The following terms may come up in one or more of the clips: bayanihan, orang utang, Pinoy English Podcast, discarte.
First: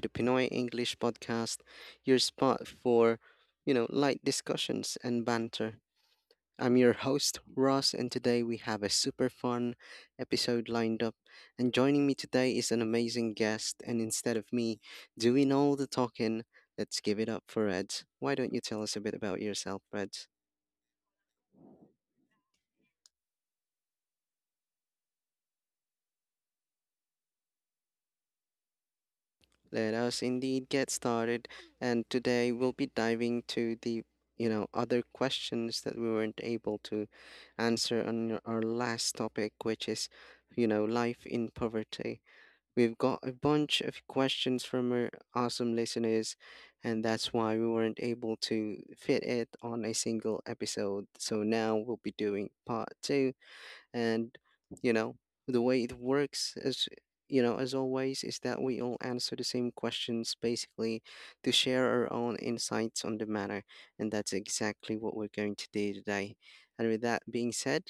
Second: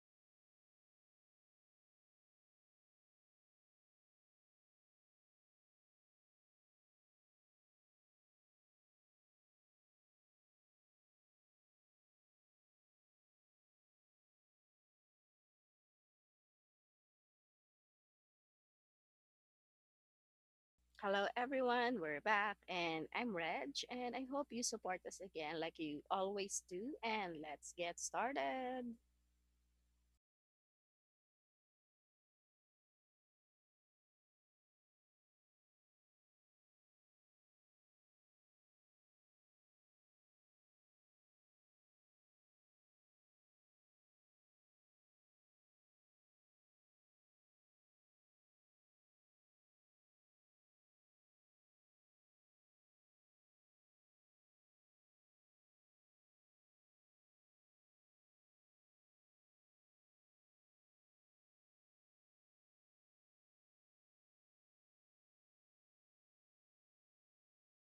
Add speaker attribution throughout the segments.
Speaker 1: the Pinoy English Podcast, your spot for light discussions and banter. I'm your host, Ross, and today we have a super fun episode lined up. And joining me today is an amazing guest. And instead of me doing all the talking, let's give it up for Reds. Why don't you tell us a bit about yourself, Reds?
Speaker 2: Hello, everyone. We're back, and I'm Reg, and I hope you support us again like you always do. And let's get started.
Speaker 1: Let us indeed get started. And today we'll be diving to the other questions that we weren't able to answer on our last topic, which is life in poverty. We've got a bunch of questions from our awesome listeners, and that's why we weren't able to fit it on a single episode. So now we'll be doing part two, and you know, the way it works is, as always, is that we all answer the same questions basically to share our own insights on the matter. And that's exactly what we're going to do today. And with that being said,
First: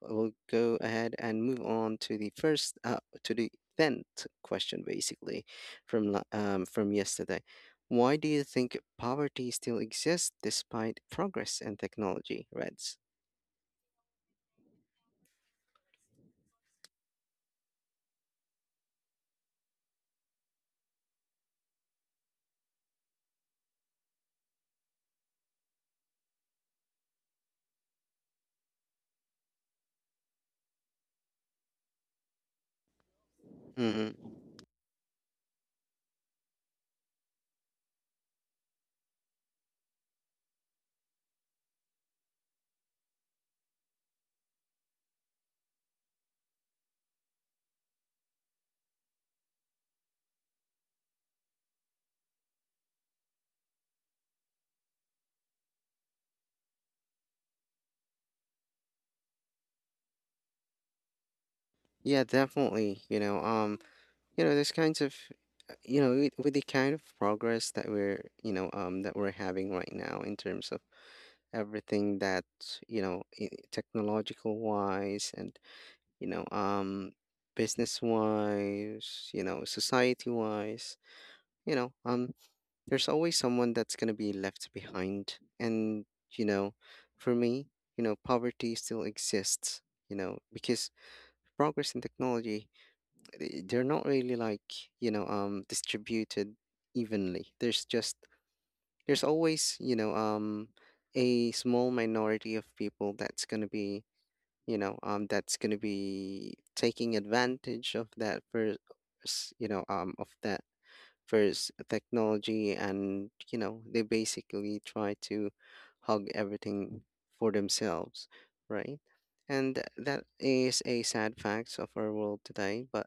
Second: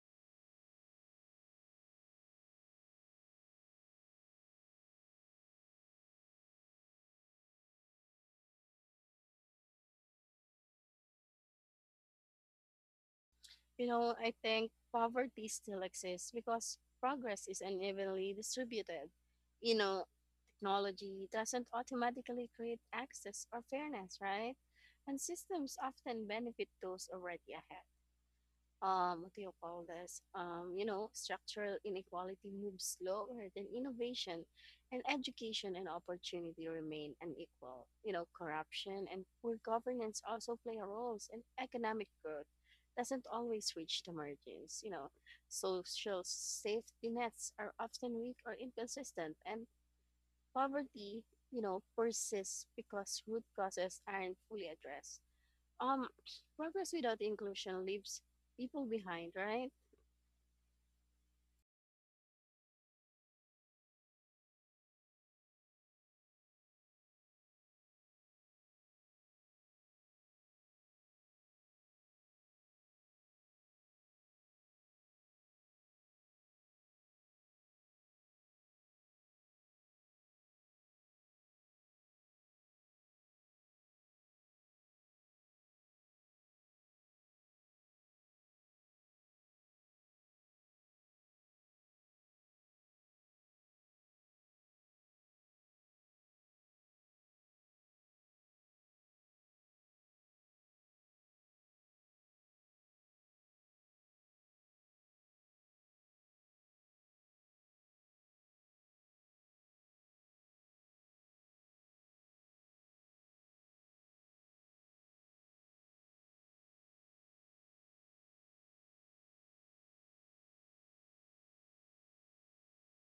Speaker 1: we'll go ahead and move on to the 10th question basically from yesterday. Why do you think poverty still exists despite progress and technology, Reds?
Speaker 2: You know, I think poverty still exists because progress is unevenly distributed. You know, technology doesn't automatically create access or fairness, right? And systems often benefit those already ahead. What do you call this? You know, structural inequality moves slower than
Speaker 1: Mm-hmm.
Speaker 2: innovation, and education and opportunity remain unequal. You know, corruption and poor governance also play a role, and economic growth doesn't always reach the margins. You know, social safety nets are often weak or inconsistent, and poverty, you know, persists because root causes aren't fully addressed. um Progress without inclusion leaves people behind, right?
Speaker 1: Yeah, definitely. There's kinds of, with the kind of progress that we're having right now in terms of everything that, technological wise, and, you know, um, business wise, society wise, you know, um, there's always someone that's gonna be left behind. And, you know, for me, poverty still exists because progress in technology, they're not really like, distributed evenly. There's just there's always, a small minority of people that's going to be taking advantage of that you know um of that first technology, and they basically try to hog everything for themselves, right. And that is a sad fact of our world today, but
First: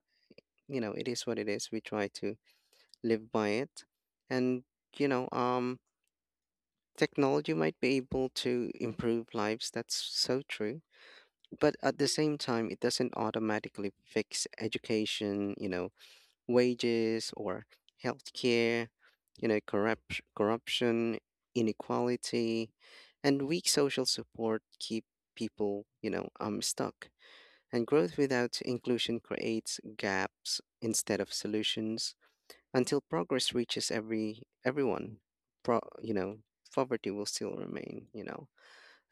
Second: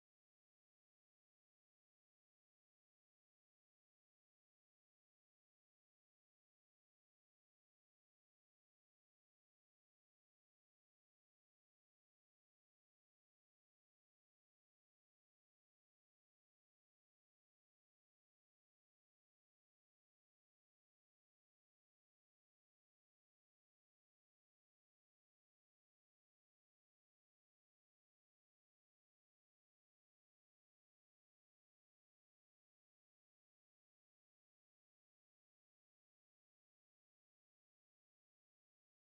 Speaker 1: you know, it is what it is. We try to live by it. And, you know, um, Technology might be able to improve lives. That's so true. But at the same time, it doesn't automatically fix education, wages or healthcare, corruption, inequality, and weak social support keep people stuck. And growth without inclusion creates gaps instead of solutions until progress reaches everyone, pro, you know, poverty will still remain.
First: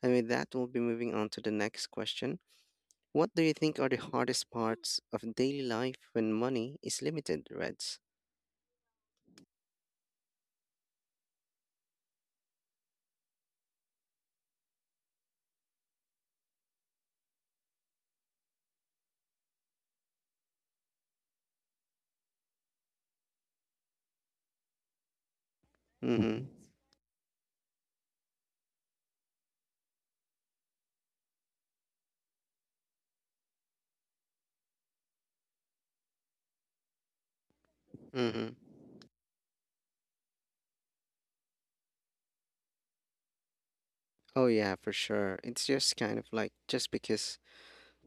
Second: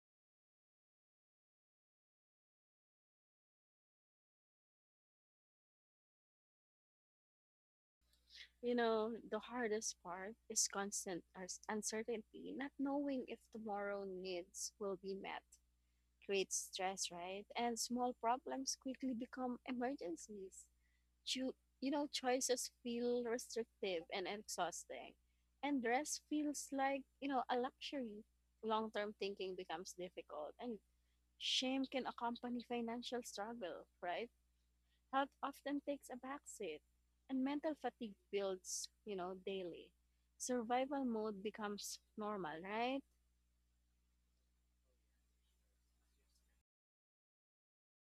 Speaker 1: And with that, we'll be moving on to the next question. What do you think are the hardest parts of daily life when money is limited, Reds?
Speaker 2: You know, the hardest part is constant uncertainty. Not knowing if tomorrow needs will be met creates stress, right? And small problems quickly become emergencies. Cho- you know, choices feel restrictive and exhausting, and rest
Speaker 1: Mm-hmm.
Speaker 2: feels like, you know, a luxury. Long-term thinking becomes difficult, and shame can accompany financial struggle, right? Health often takes a backseat, and mental fatigue
Speaker 1: Mm-hmm.
Speaker 2: builds, you know, daily. Survival mode becomes normal, right?
Speaker 1: Oh yeah, for sure. It's just kind of like, just because,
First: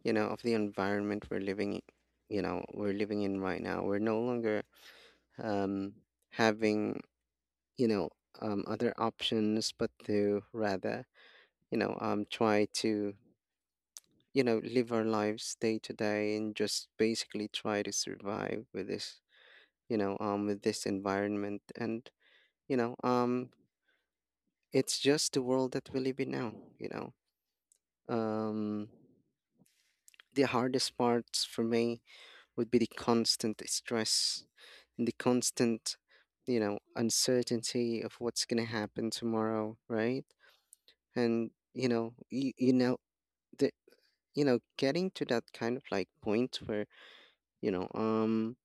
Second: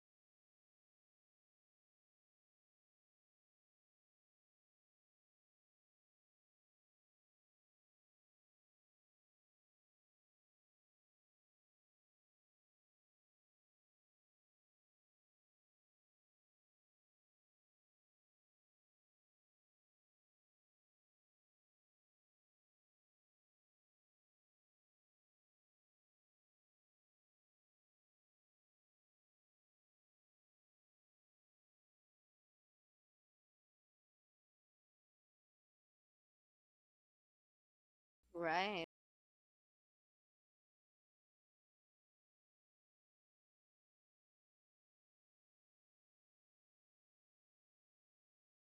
Speaker 1: you know, of the environment we're living in right now. We're no longer um having, you know, other options but to rather try to live our lives day to day and just basically try to survive with this environment. And you know um it's just the world that we live in now you know um the hardest parts for me would be the constant stress and the constant uncertainty of what's going to
Speaker 2: Right.
Speaker 1: happen tomorrow, right? And you know you, you know the you know getting to that kind of like point you know, um,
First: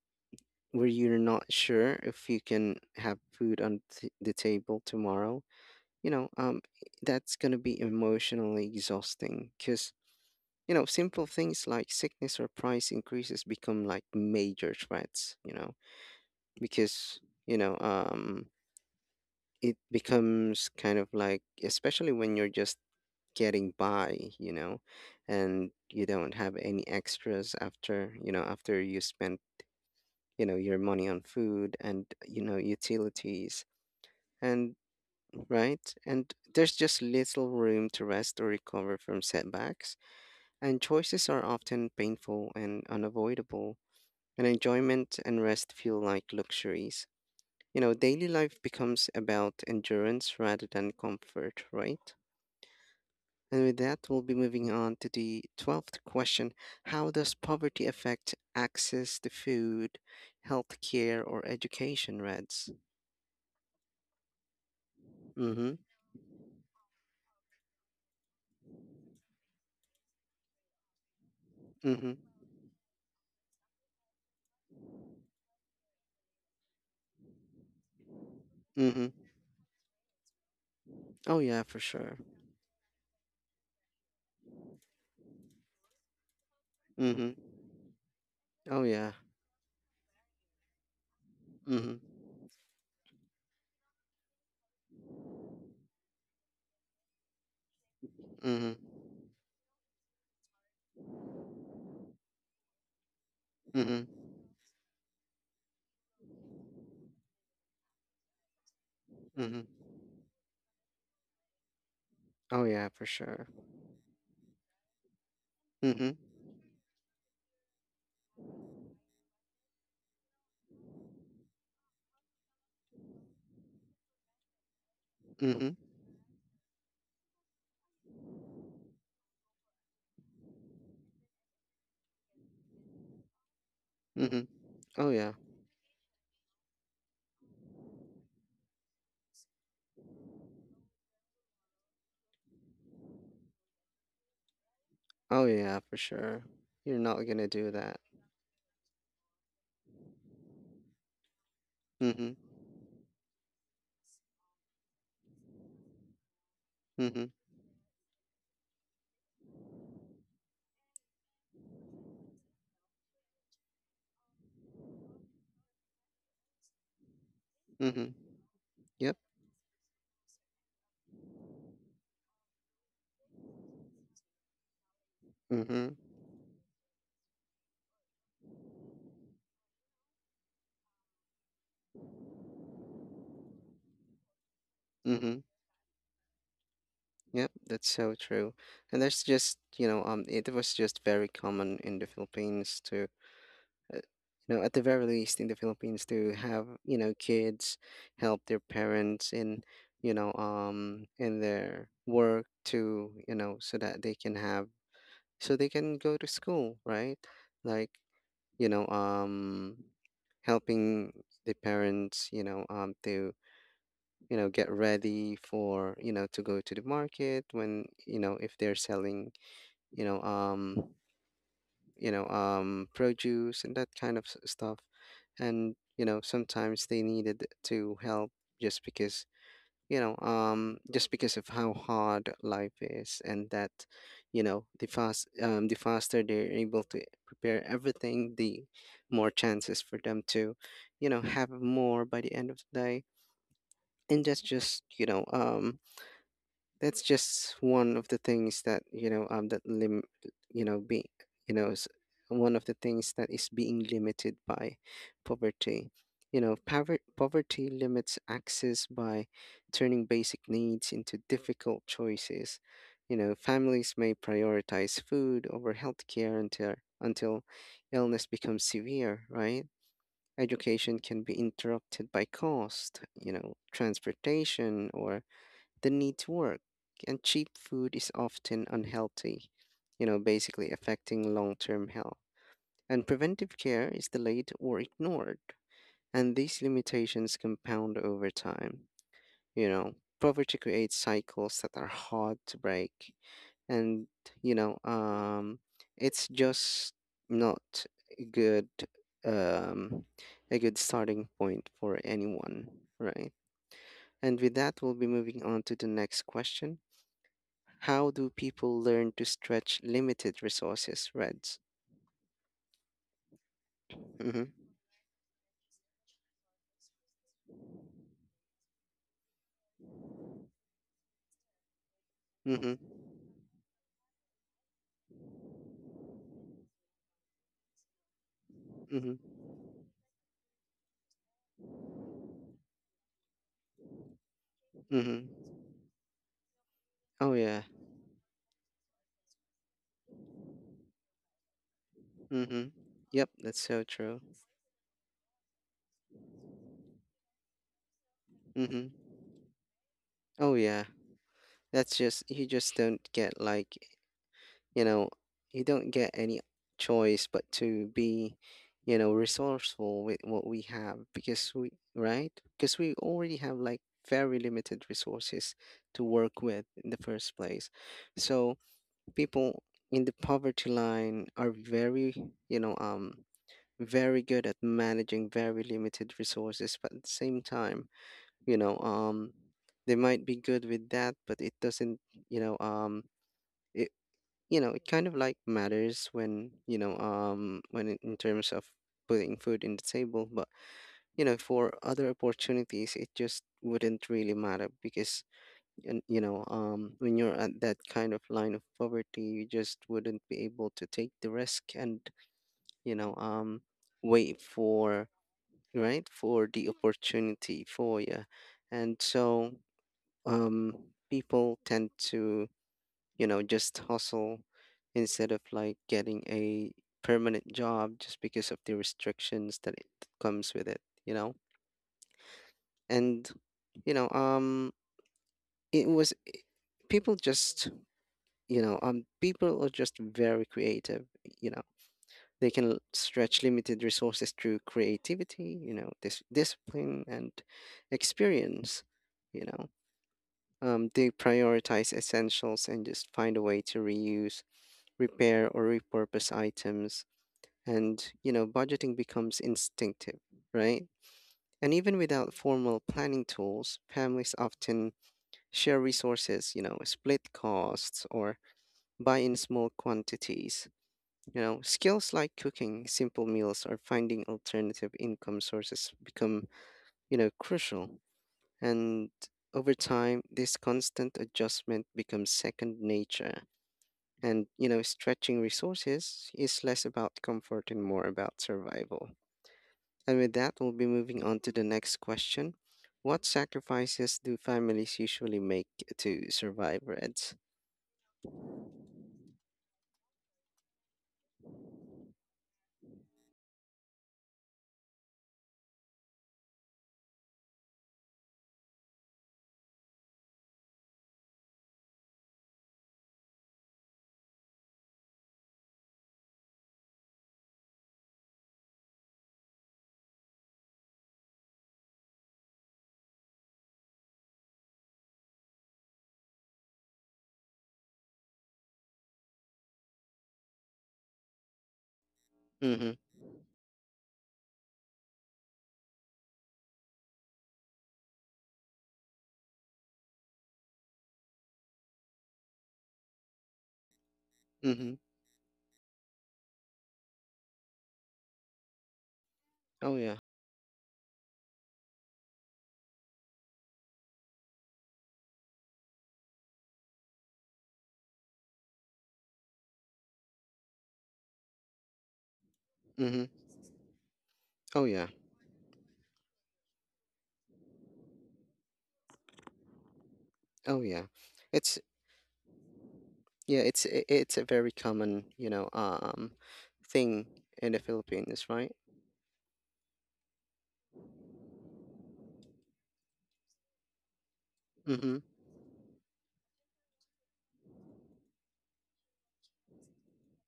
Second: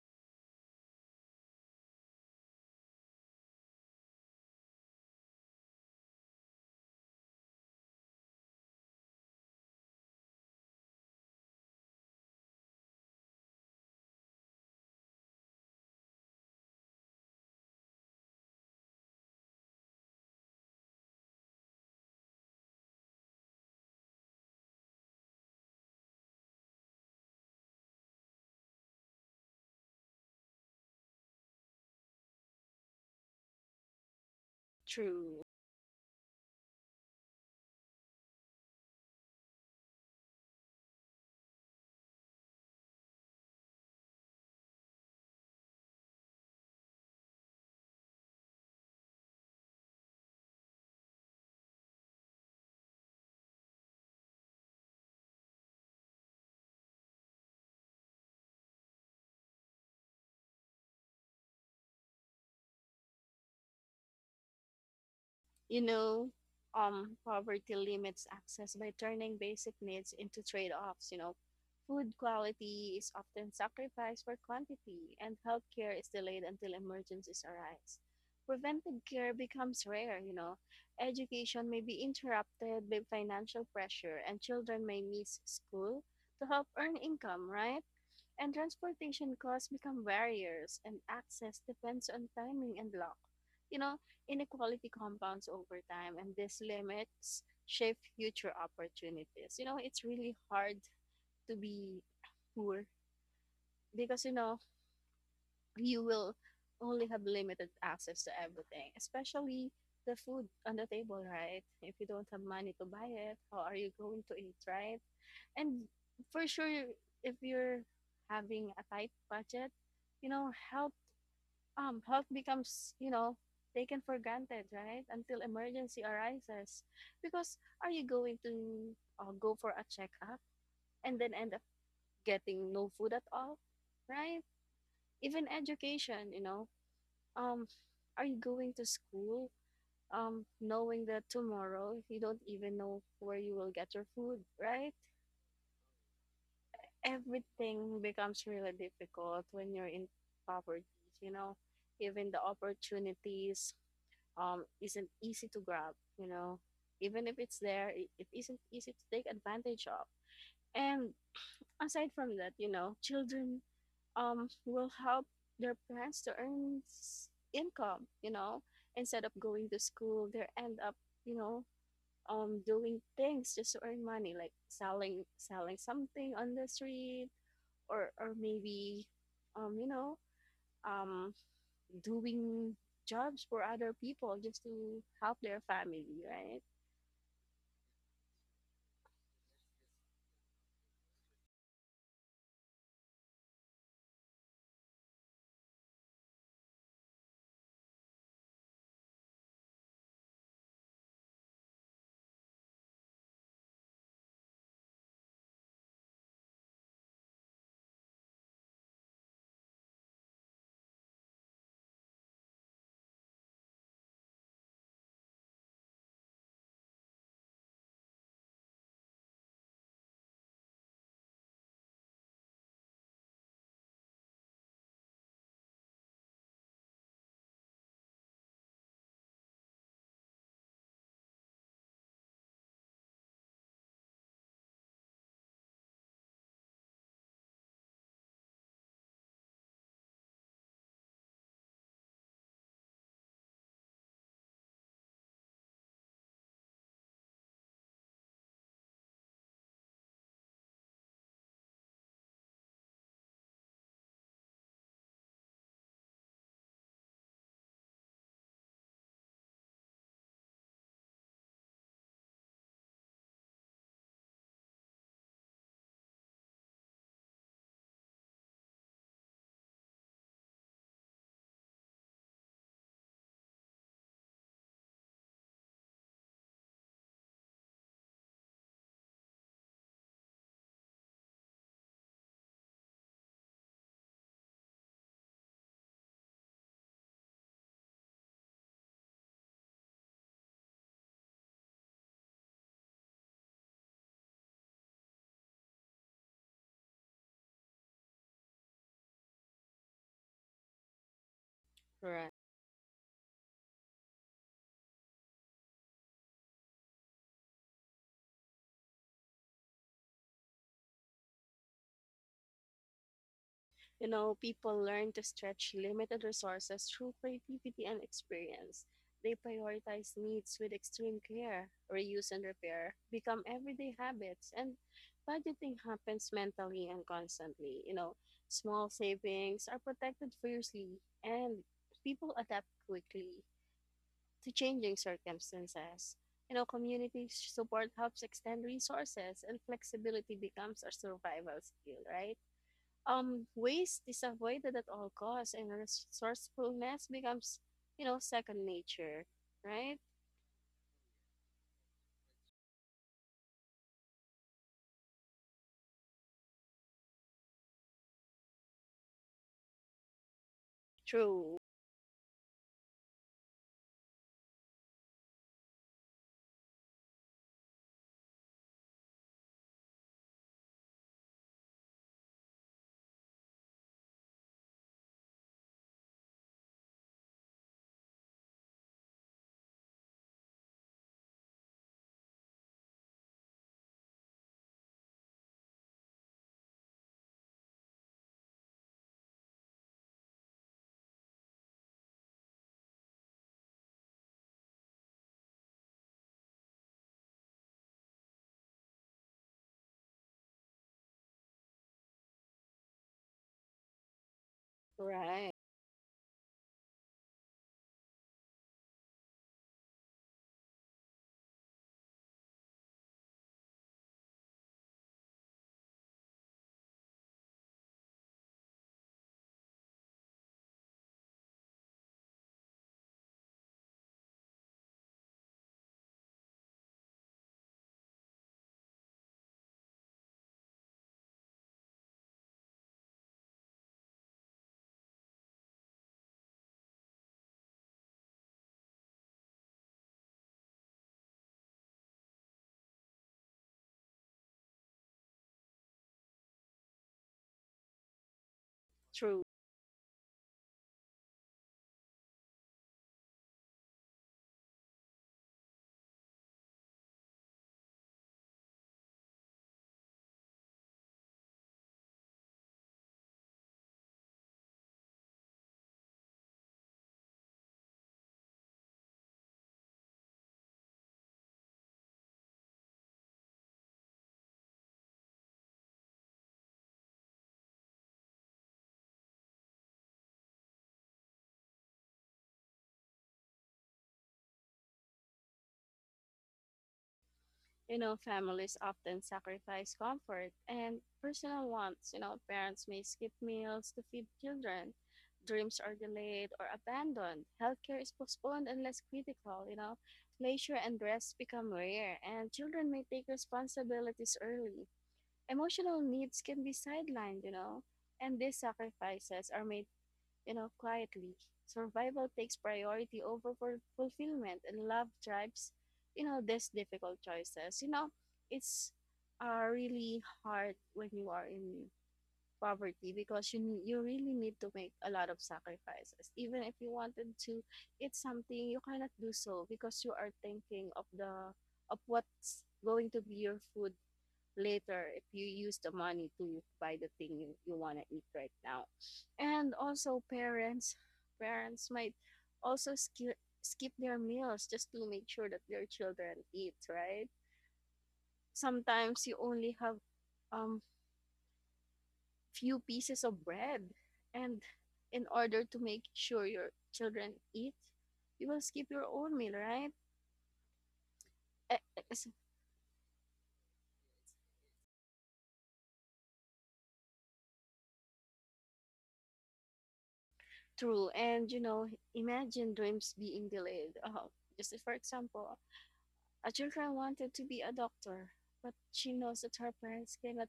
Speaker 1: where you're not sure if you can have food on the table tomorrow. you know, um, that's going to be emotionally exhausting, because simple things like sickness or price increases become like major threats, because, you know, um, it becomes kind of like, especially when you're just getting by, and you don't have any extras after you spend your money on food and utilities, and
Speaker 2: True.
Speaker 1: right. And there's just little room to rest or recover from setbacks, and choices are often painful and unavoidable, and enjoyment and rest feel like luxuries. Daily life becomes about endurance rather than comfort, right? And with that, we'll be moving on to the 12th question. How does poverty affect access to food, healthcare, or education, Reds? Mm-hmm.
Speaker 2: You know, Poverty limits access by turning basic needs into trade offs. You know, food
Speaker 1: Mhm.
Speaker 2: quality is often sacrificed for quantity, and healthcare is delayed until emergencies arise. Preventive
Speaker 1: Mhm.
Speaker 2: care becomes rare, you know.
Speaker 1: Oh yeah,
Speaker 2: Education
Speaker 1: for
Speaker 2: may be
Speaker 1: sure.
Speaker 2: interrupted by financial pressure, and children may miss school to help earn
Speaker 1: Mhm.
Speaker 2: income, right? And
Speaker 1: Oh yeah.
Speaker 2: transportation costs become barriers, and access
Speaker 1: Mhm.
Speaker 2: depends on timing and luck. You know, inequality compounds over time, and these limits shape future
Speaker 1: Mhm.
Speaker 2: opportunities. You know, it's really hard to be poor
Speaker 1: Mhm.
Speaker 2: because, you know, you will only have limited access to everything,
Speaker 1: Mhm.
Speaker 2: especially the food on the table, right? If you don't have
Speaker 1: Oh
Speaker 2: money to
Speaker 1: yeah,
Speaker 2: buy
Speaker 1: for
Speaker 2: it,
Speaker 1: sure.
Speaker 2: how are you going to eat, right? And
Speaker 1: Mhm.
Speaker 2: for sure, if you're having a tight budget, you know, help becomes, you know, taken for granted, right, until
Speaker 1: Mhm.
Speaker 2: emergency arises. Because are you going to go for a checkup and then end up getting no food at all, right?
Speaker 1: Mhm. Oh yeah.
Speaker 2: Even education, you know, um are you going to school knowing that tomorrow you don't even know where you will get your food, right?
Speaker 1: Oh yeah, for sure. You're not gonna do
Speaker 2: Everything
Speaker 1: that.
Speaker 2: becomes really difficult when you're in poverty, you know. Even
Speaker 1: Mhm.
Speaker 2: the opportunities isn't easy to grab, you know. Even
Speaker 1: Mhm.
Speaker 2: if it's there, it isn't easy to take advantage of. And aside from that, you know, children will help their parents to earn income,
Speaker 1: Mhm.
Speaker 2: you know.
Speaker 1: Yep.
Speaker 2: Instead of going to school, they end up, you know, doing things just to earn money, like selling
Speaker 1: Mhm.
Speaker 2: something on the street. Or maybe, um you know um doing jobs for other people just to help
Speaker 1: Mhm.
Speaker 2: their family, right?
Speaker 1: Yep. That's so true. And that's just you know It was just very common in the Philippines uh, at the very least in the Philippines to have kids help their parents in their work, so that they can so they can go to school, right? Like, you know, um, helping the parents, get ready for, to go to the market when, if they're selling, you know, um, produce and that kind of stuff. And, sometimes they needed to help just because, just because of how hard life is, and that, you know, the faster they're able to prepare everything, the more chances for them to, have more by the end of the day. And that's just one of the things that you know that lim you know be you know s- one of the things that is being limited by poverty. You know, poverty limits access by turning basic needs into difficult choices. Families may prioritize food over healthcare until until illness becomes severe, right? Education can be interrupted by cost, transportation, or the need to work. And cheap food is often unhealthy, basically affecting long term health. And preventive care is delayed or ignored. And these limitations compound over time. You know, poverty creates cycles that are hard to break. And, you know, um, it's just not a good um, a good starting point for
Speaker 2: Correct.
Speaker 1: anyone, right? And with that, we'll be moving on to the next question. How do people learn to stretch limited resources, Reds?
Speaker 2: You know,
Speaker 1: Mm-hmm.
Speaker 2: people learn to stretch limited resources through creativity and experience. They prioritize needs with extreme care. Reuse and repair
Speaker 1: Mm-hmm.
Speaker 2: become everyday habits, and budgeting happens mentally and constantly, you know. Small
Speaker 1: Mm-hmm.
Speaker 2: savings are protected fiercely, and people adapt quickly to changing
Speaker 1: Mm-hmm.
Speaker 2: circumstances. You know, community
Speaker 1: Oh yeah.
Speaker 2: support helps extend resources, and flexibility becomes a survival skill, right?
Speaker 1: Mm-hmm. Yep, that's so
Speaker 2: Waste is
Speaker 1: true.
Speaker 2: avoided at all costs, and resourcefulness becomes, you know, second
Speaker 1: Mm-hmm.
Speaker 2: nature, right?
Speaker 1: Oh yeah. That's just, you just don't get like, you know, you don't get any choice but to be, resourceful with what we have, because
Speaker 2: True,
Speaker 1: we, right? Because we already have like very limited resources to work with in the first place. So people in the poverty line are very, you know, um, very good at managing very limited resources, but at the same time, you know, um, they might be good with that, but it doesn't, you know, um, it, it kind of like matters when, in terms of putting food in the table. But for other opportunities, it just wouldn't really matter. Because, and when you're at that kind of line of poverty, you just wouldn't be able to take the risk and, you know um wait for,
Speaker 2: right?
Speaker 1: right, for the opportunity for you. And so, um people tend to, just hustle instead of like getting a permanent job, just because of the restrictions that it comes with it, you know. And, you know it was people just, people are just very creative. You know, stretch limited resources through creativity, this discipline and experience. you know they prioritize essentials and just find a way to reuse, repair, or repurpose items. And budgeting becomes
Speaker 2: True.
Speaker 1: instinctive, right? And even without formal planning tools, families often share resources, split costs, or buy in small quantities. You know, skills like cooking simple meals or finding alternative income sources become, crucial. And over time, this constant adjustment becomes second nature. And, stretching resources is less about comfort and more about survival. And with that, we'll be moving on to the next question. What sacrifices do families usually make to survive, Reds?
Speaker 2: You know, families often sacrifice comfort and personal wants. You know, parents may skip meals to feed children. Dreams are delayed or abandoned. Healthcare is postponed and less critical. You know, leisure and rest become rare, and children may take responsibilities early. Emotional needs can be sidelined, you know, and these sacrifices are made, you know, quietly. Survival takes priority over fulfillment, and love drives, you know, these difficult choices. You know, it's really hard when you are in
Speaker 1: Mm-hmm.
Speaker 2: poverty because you you really need to make a lot of sacrifices. Even if you wanted to eat something, you cannot do so because you are thinking of the of what's going to be your food
Speaker 1: Mm-hmm.
Speaker 2: later if you use the money to buy the thing you want to eat right now. And
Speaker 1: Oh yeah.
Speaker 2: also parents might also skip their meals just to make sure that their children eat, right? Sometimes you only have um few pieces
Speaker 1: Mm-hmm.
Speaker 2: of bread, and
Speaker 1: Oh yeah.
Speaker 2: in order to make sure your children eat, you will skip your own meal, right?
Speaker 1: Oh yeah. It's,
Speaker 2: It's
Speaker 1: yeah, it's a very common, thing in the Philippines, right?
Speaker 2: true. And you know, imagine dreams being delayed, just for
Speaker 1: Mm-hmm.
Speaker 2: example, her children wanted to be a doctor, but she knows that her parents cannot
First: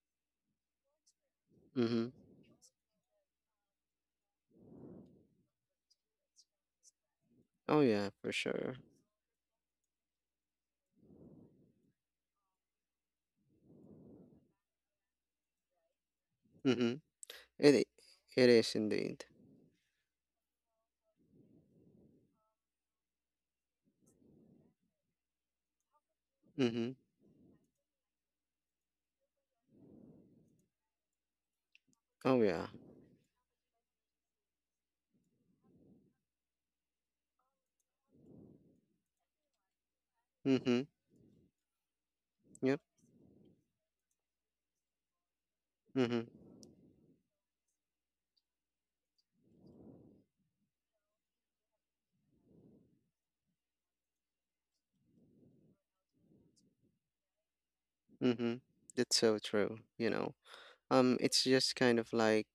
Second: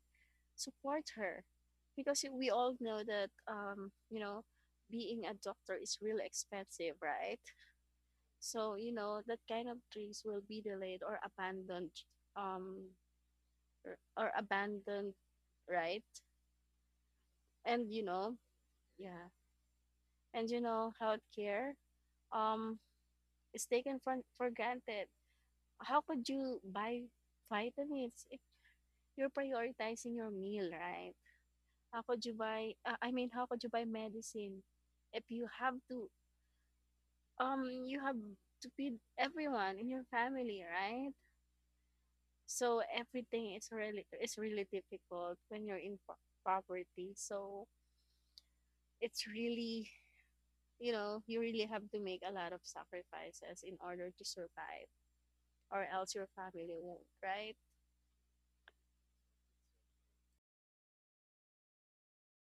Speaker 2: support her,
Speaker 1: Mm-hmm.
Speaker 2: because we all know that, you know, being a doctor is really expensive, right?
Speaker 1: Oh yeah, for
Speaker 2: So
Speaker 1: sure.
Speaker 2: you know that kind of dreams will be delayed um, or abandoned, right?
Speaker 1: Mm-hmm.
Speaker 2: And you know,
Speaker 1: It is indeed.
Speaker 2: yeah, and you know, healthcare um is taken for granted. How could you
Speaker 1: Mm-hmm.
Speaker 2: buy vitamins if you're prioritizing your meal, right? How could you
Speaker 1: Oh yeah.
Speaker 2: buy how could you buy medicine if you have to um you have feed everyone in your family,
Speaker 1: Mm-hmm.
Speaker 2: right?
Speaker 1: Yep.
Speaker 2: So everything is really difficult when you're in
Speaker 1: Mm-hmm.
Speaker 2: poverty. So it's really, you know, you really have to make a lot of sacrifices in order to survive, or else your family won't, right?
Speaker 1: Mm-hmm. That's so true. You know, it's just kind of like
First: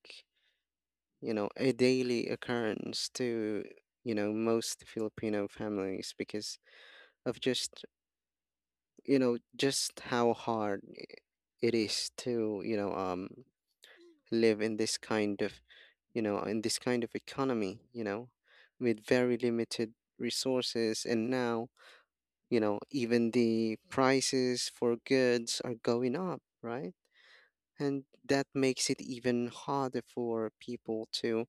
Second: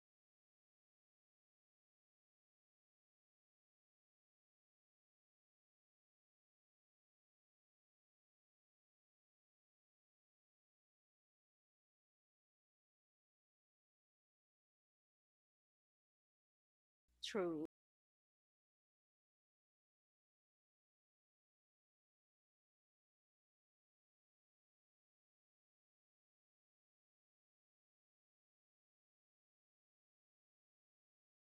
Speaker 1: a daily occurrence to most Filipino families because of just just how hard it is to live in this kind of, in this kind of
Speaker 2: True.
Speaker 1: economy, with very limited resources. And now, even the prices for goods are going up, right? And that makes it even harder for people to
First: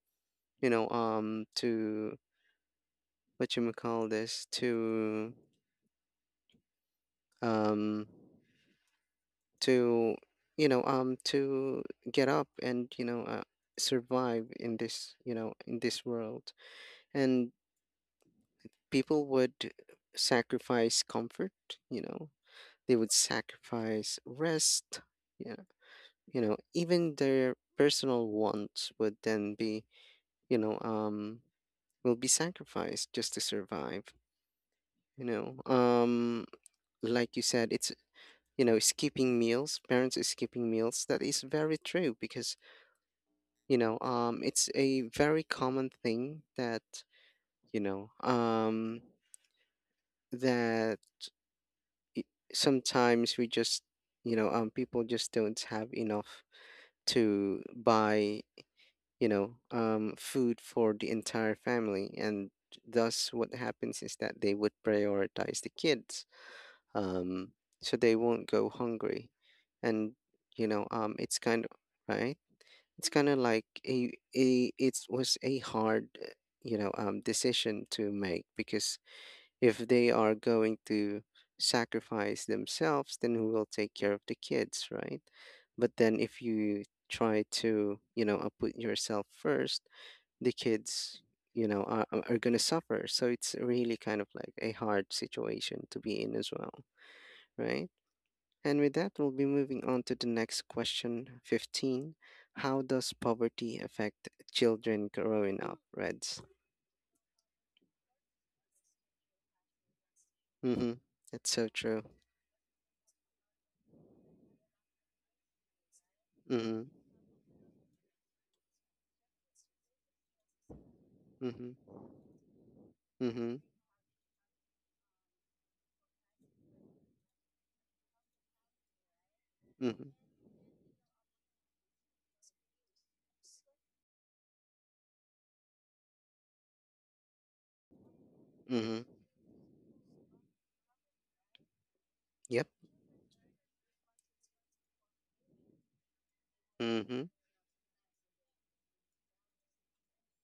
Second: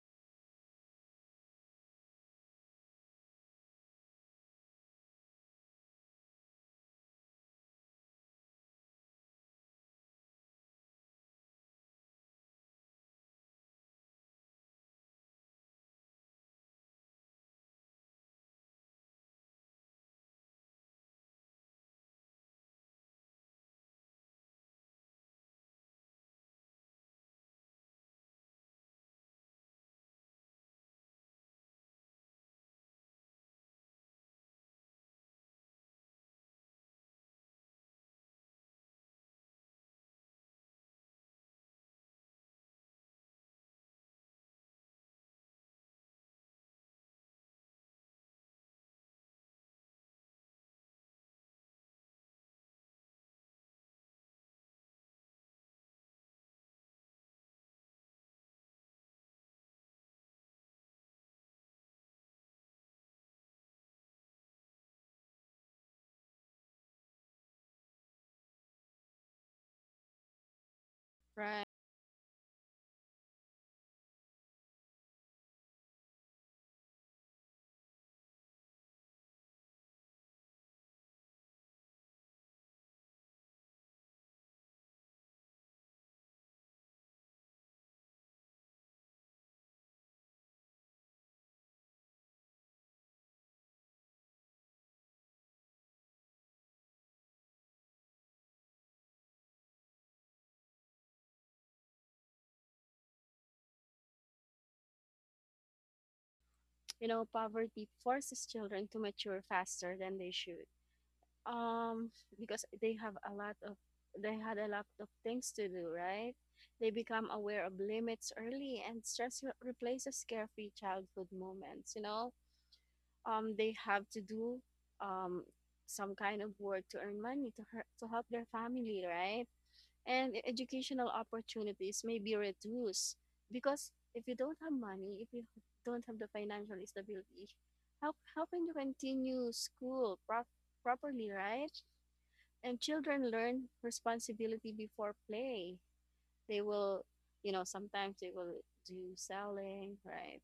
Speaker 1: to what you may call this, um to to get up and survive in this, in this world. And people would sacrifice comfort, you know, they would sacrifice rest, yeah, you know, even their personal wants would then be, you know, um, will be sacrificed just to survive, you know. Like you said, it's, skipping meals, parents is skipping meals. That is very true because, it's a very common thing that, you know, um, that sometimes we just people just don't have enough to buy, food for the entire family. And thus what happens is that they would prioritize the kids, um, so they won't go hungry. And it's kind
Speaker 2: Right.
Speaker 1: of right, it's kind of like a it was a hard, uh, decision to make, because if they are going to sacrifice themselves, then who will take care of the kids, right? But then if you try to, put yourself first, the kids, you know, are gonna suffer. So it's really kind of like a hard situation to be in as well, right? And with that, we'll be moving on to the next question, 15. How does poverty affect children growing up, Reds?
Speaker 2: You know, poverty forces children to mature faster than they should,
Speaker 1: Mm-hmm. That's so true.
Speaker 2: um because they have a lot of, they had a lot of things to do, right?
Speaker 1: Mm-hmm.
Speaker 2: They become aware of limits early, and stress replaces carefree childhood moments,
Speaker 1: Mm-hmm.
Speaker 2: you know.
Speaker 1: Mm-hmm.
Speaker 2: They have to do um some kind of work to earn money to to help their family, right?
Speaker 1: Mm-hmm.
Speaker 2: And educational opportunities may be reduced, because if you don't have money, if you don't have the financial stability, how can you
Speaker 1: Mm-hmm.
Speaker 2: continue school properly, right?
Speaker 1: Yep.
Speaker 2: And children learn responsibility before play. They will,
Speaker 1: Mm-hmm.
Speaker 2: you know, sometimes they will do selling, right?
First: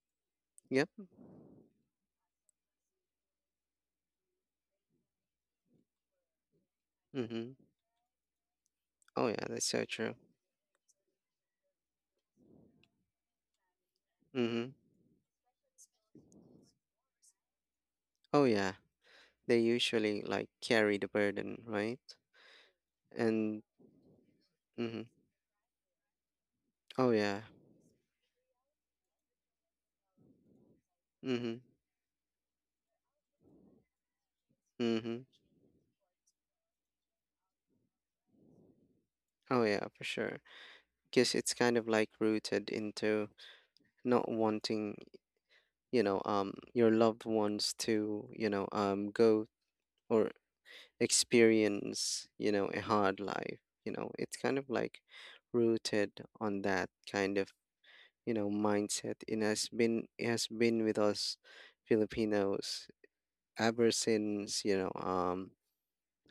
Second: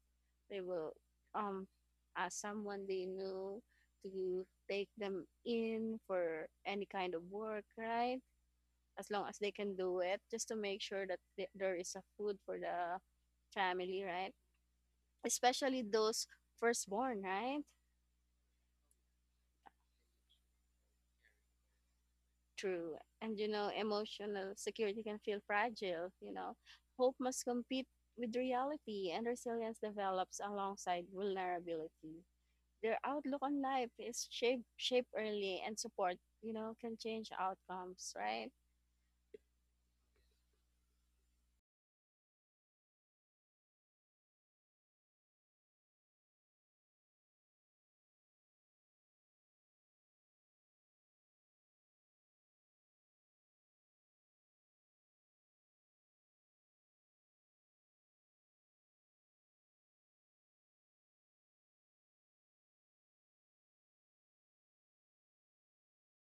Speaker 2: They
Speaker 1: Yep.
Speaker 2: will um ask someone they know to take them in for any kind of
Speaker 1: Mm-hmm.
Speaker 2: work, right? As long
Speaker 1: Oh
Speaker 2: as
Speaker 1: yeah,
Speaker 2: they
Speaker 1: that's
Speaker 2: can
Speaker 1: so
Speaker 2: do
Speaker 1: true.
Speaker 2: it, just to make sure that there is a food for the family, right?
Speaker 1: Mm-hmm.
Speaker 2: Especially those firstborn, right?
Speaker 1: Oh yeah, they usually like carry the burden, right?
Speaker 2: True. And you
Speaker 1: And
Speaker 2: know, emotional security
Speaker 1: mm-hmm.
Speaker 2: can feel fragile, you know.
Speaker 1: Oh
Speaker 2: Hope
Speaker 1: yeah.
Speaker 2: must compete with reality, and resilience develops alongside
Speaker 1: Mm-hmm.
Speaker 2: vulnerability. Their outlook on life is shaped
Speaker 1: Mm-hmm.
Speaker 2: early, and support, you know, can change outcomes, right?
Speaker 1: Oh yeah, for sure. Because it's kind of like rooted into not wanting, your loved ones to, go or experience, you know, a hard life. You know, it's kind of like rooted on that kind of, mindset. It has been, it has been with us Filipinos ever since,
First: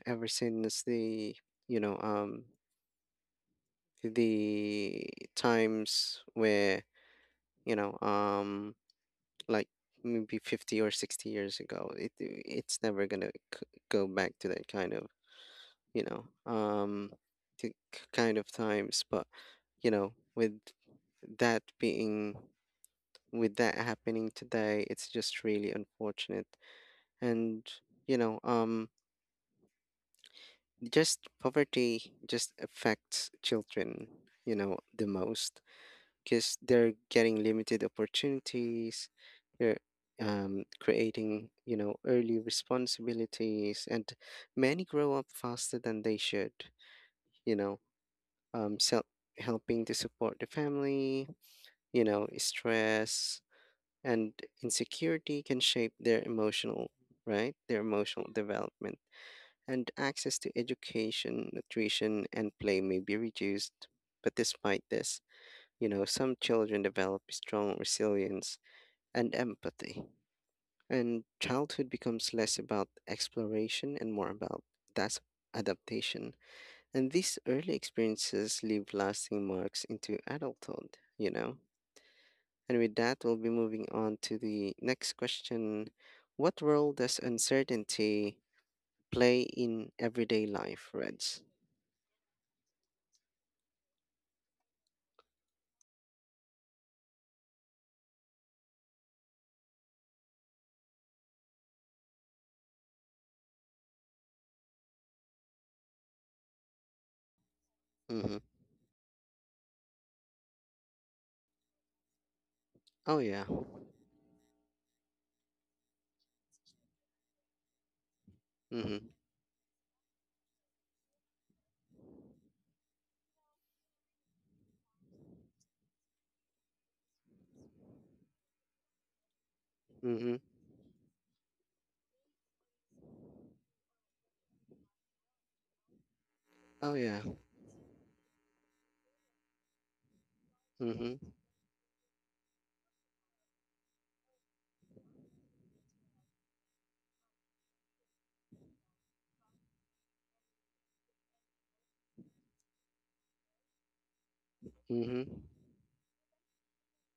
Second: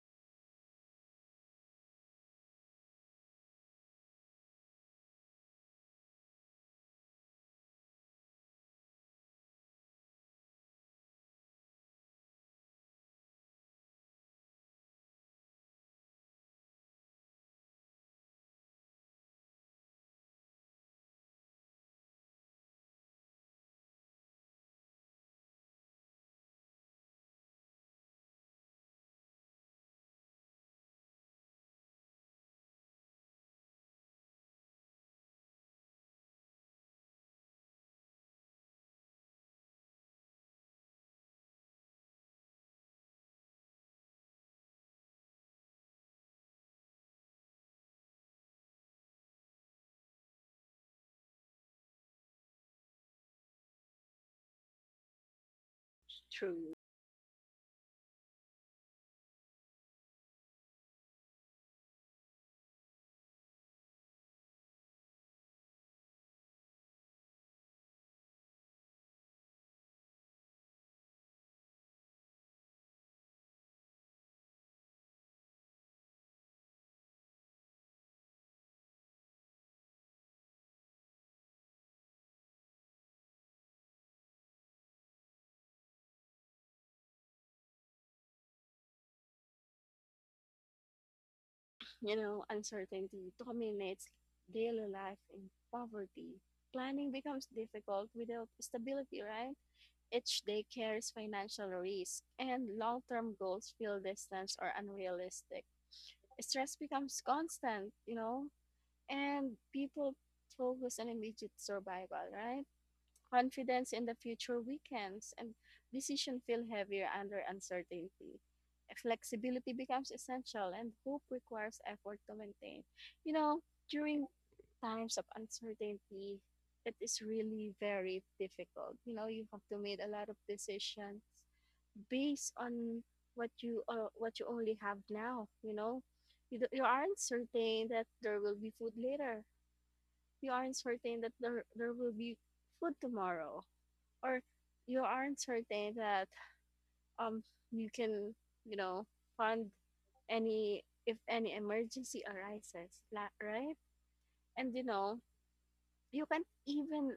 Speaker 1: ever since the, you know um the times where, you know um like maybe 50 or 60 years ago. It's never gonna go back to that kind of, you know um to kind of times. But, you know, that being with that happening today, it's just really unfortunate. And, you know, um, just poverty just affects children, you know, the most, because they're getting limited opportunities. They're, creating, you know, early responsibilities, and many grow up faster than they should. You know, self helping to support the family. You know, stress and insecurity can shape their
Speaker 2: True.
Speaker 1: emotional right, their emotional development, and access to education, nutrition and play may be reduced. But despite this, you know, some children develop strong resilience and empathy, and childhood becomes less about exploration and more about that's adaptation. And these early experiences leave lasting marks into adulthood, you know. And with that, we'll be moving on to the next question. What role does uncertainty play in everyday life, Reds?
Speaker 2: You know, uncertainty dominates daily life in poverty. Planning becomes difficult without stability, right? Each day carries financial risk, and long term goals feel distant or unrealistic. Stress becomes constant, you
Speaker 1: Mm-hmm.
Speaker 2: know, and people focus on immediate survival, right?
Speaker 1: Oh yeah.
Speaker 2: Confidence in the future weakens, and decisions feel heavier under uncertainty.
Speaker 1: Mm-hmm.
Speaker 2: Flexibility becomes essential, and hope requires effort to maintain. You know, during times of uncertainty, it is really very difficult. You know, you have to make a lot
Speaker 1: Mm-hmm.
Speaker 2: of decisions based on what you only have now, you know. You
Speaker 1: Oh
Speaker 2: aren't
Speaker 1: yeah.
Speaker 2: certain that there will be food later, you aren't certain
Speaker 1: Mm-hmm.
Speaker 2: that there will be food tomorrow, or you aren't certain that um you can, you know, fund any if any emergency arises, right? And you know,
Speaker 1: Mm-hmm.
Speaker 2: you can't even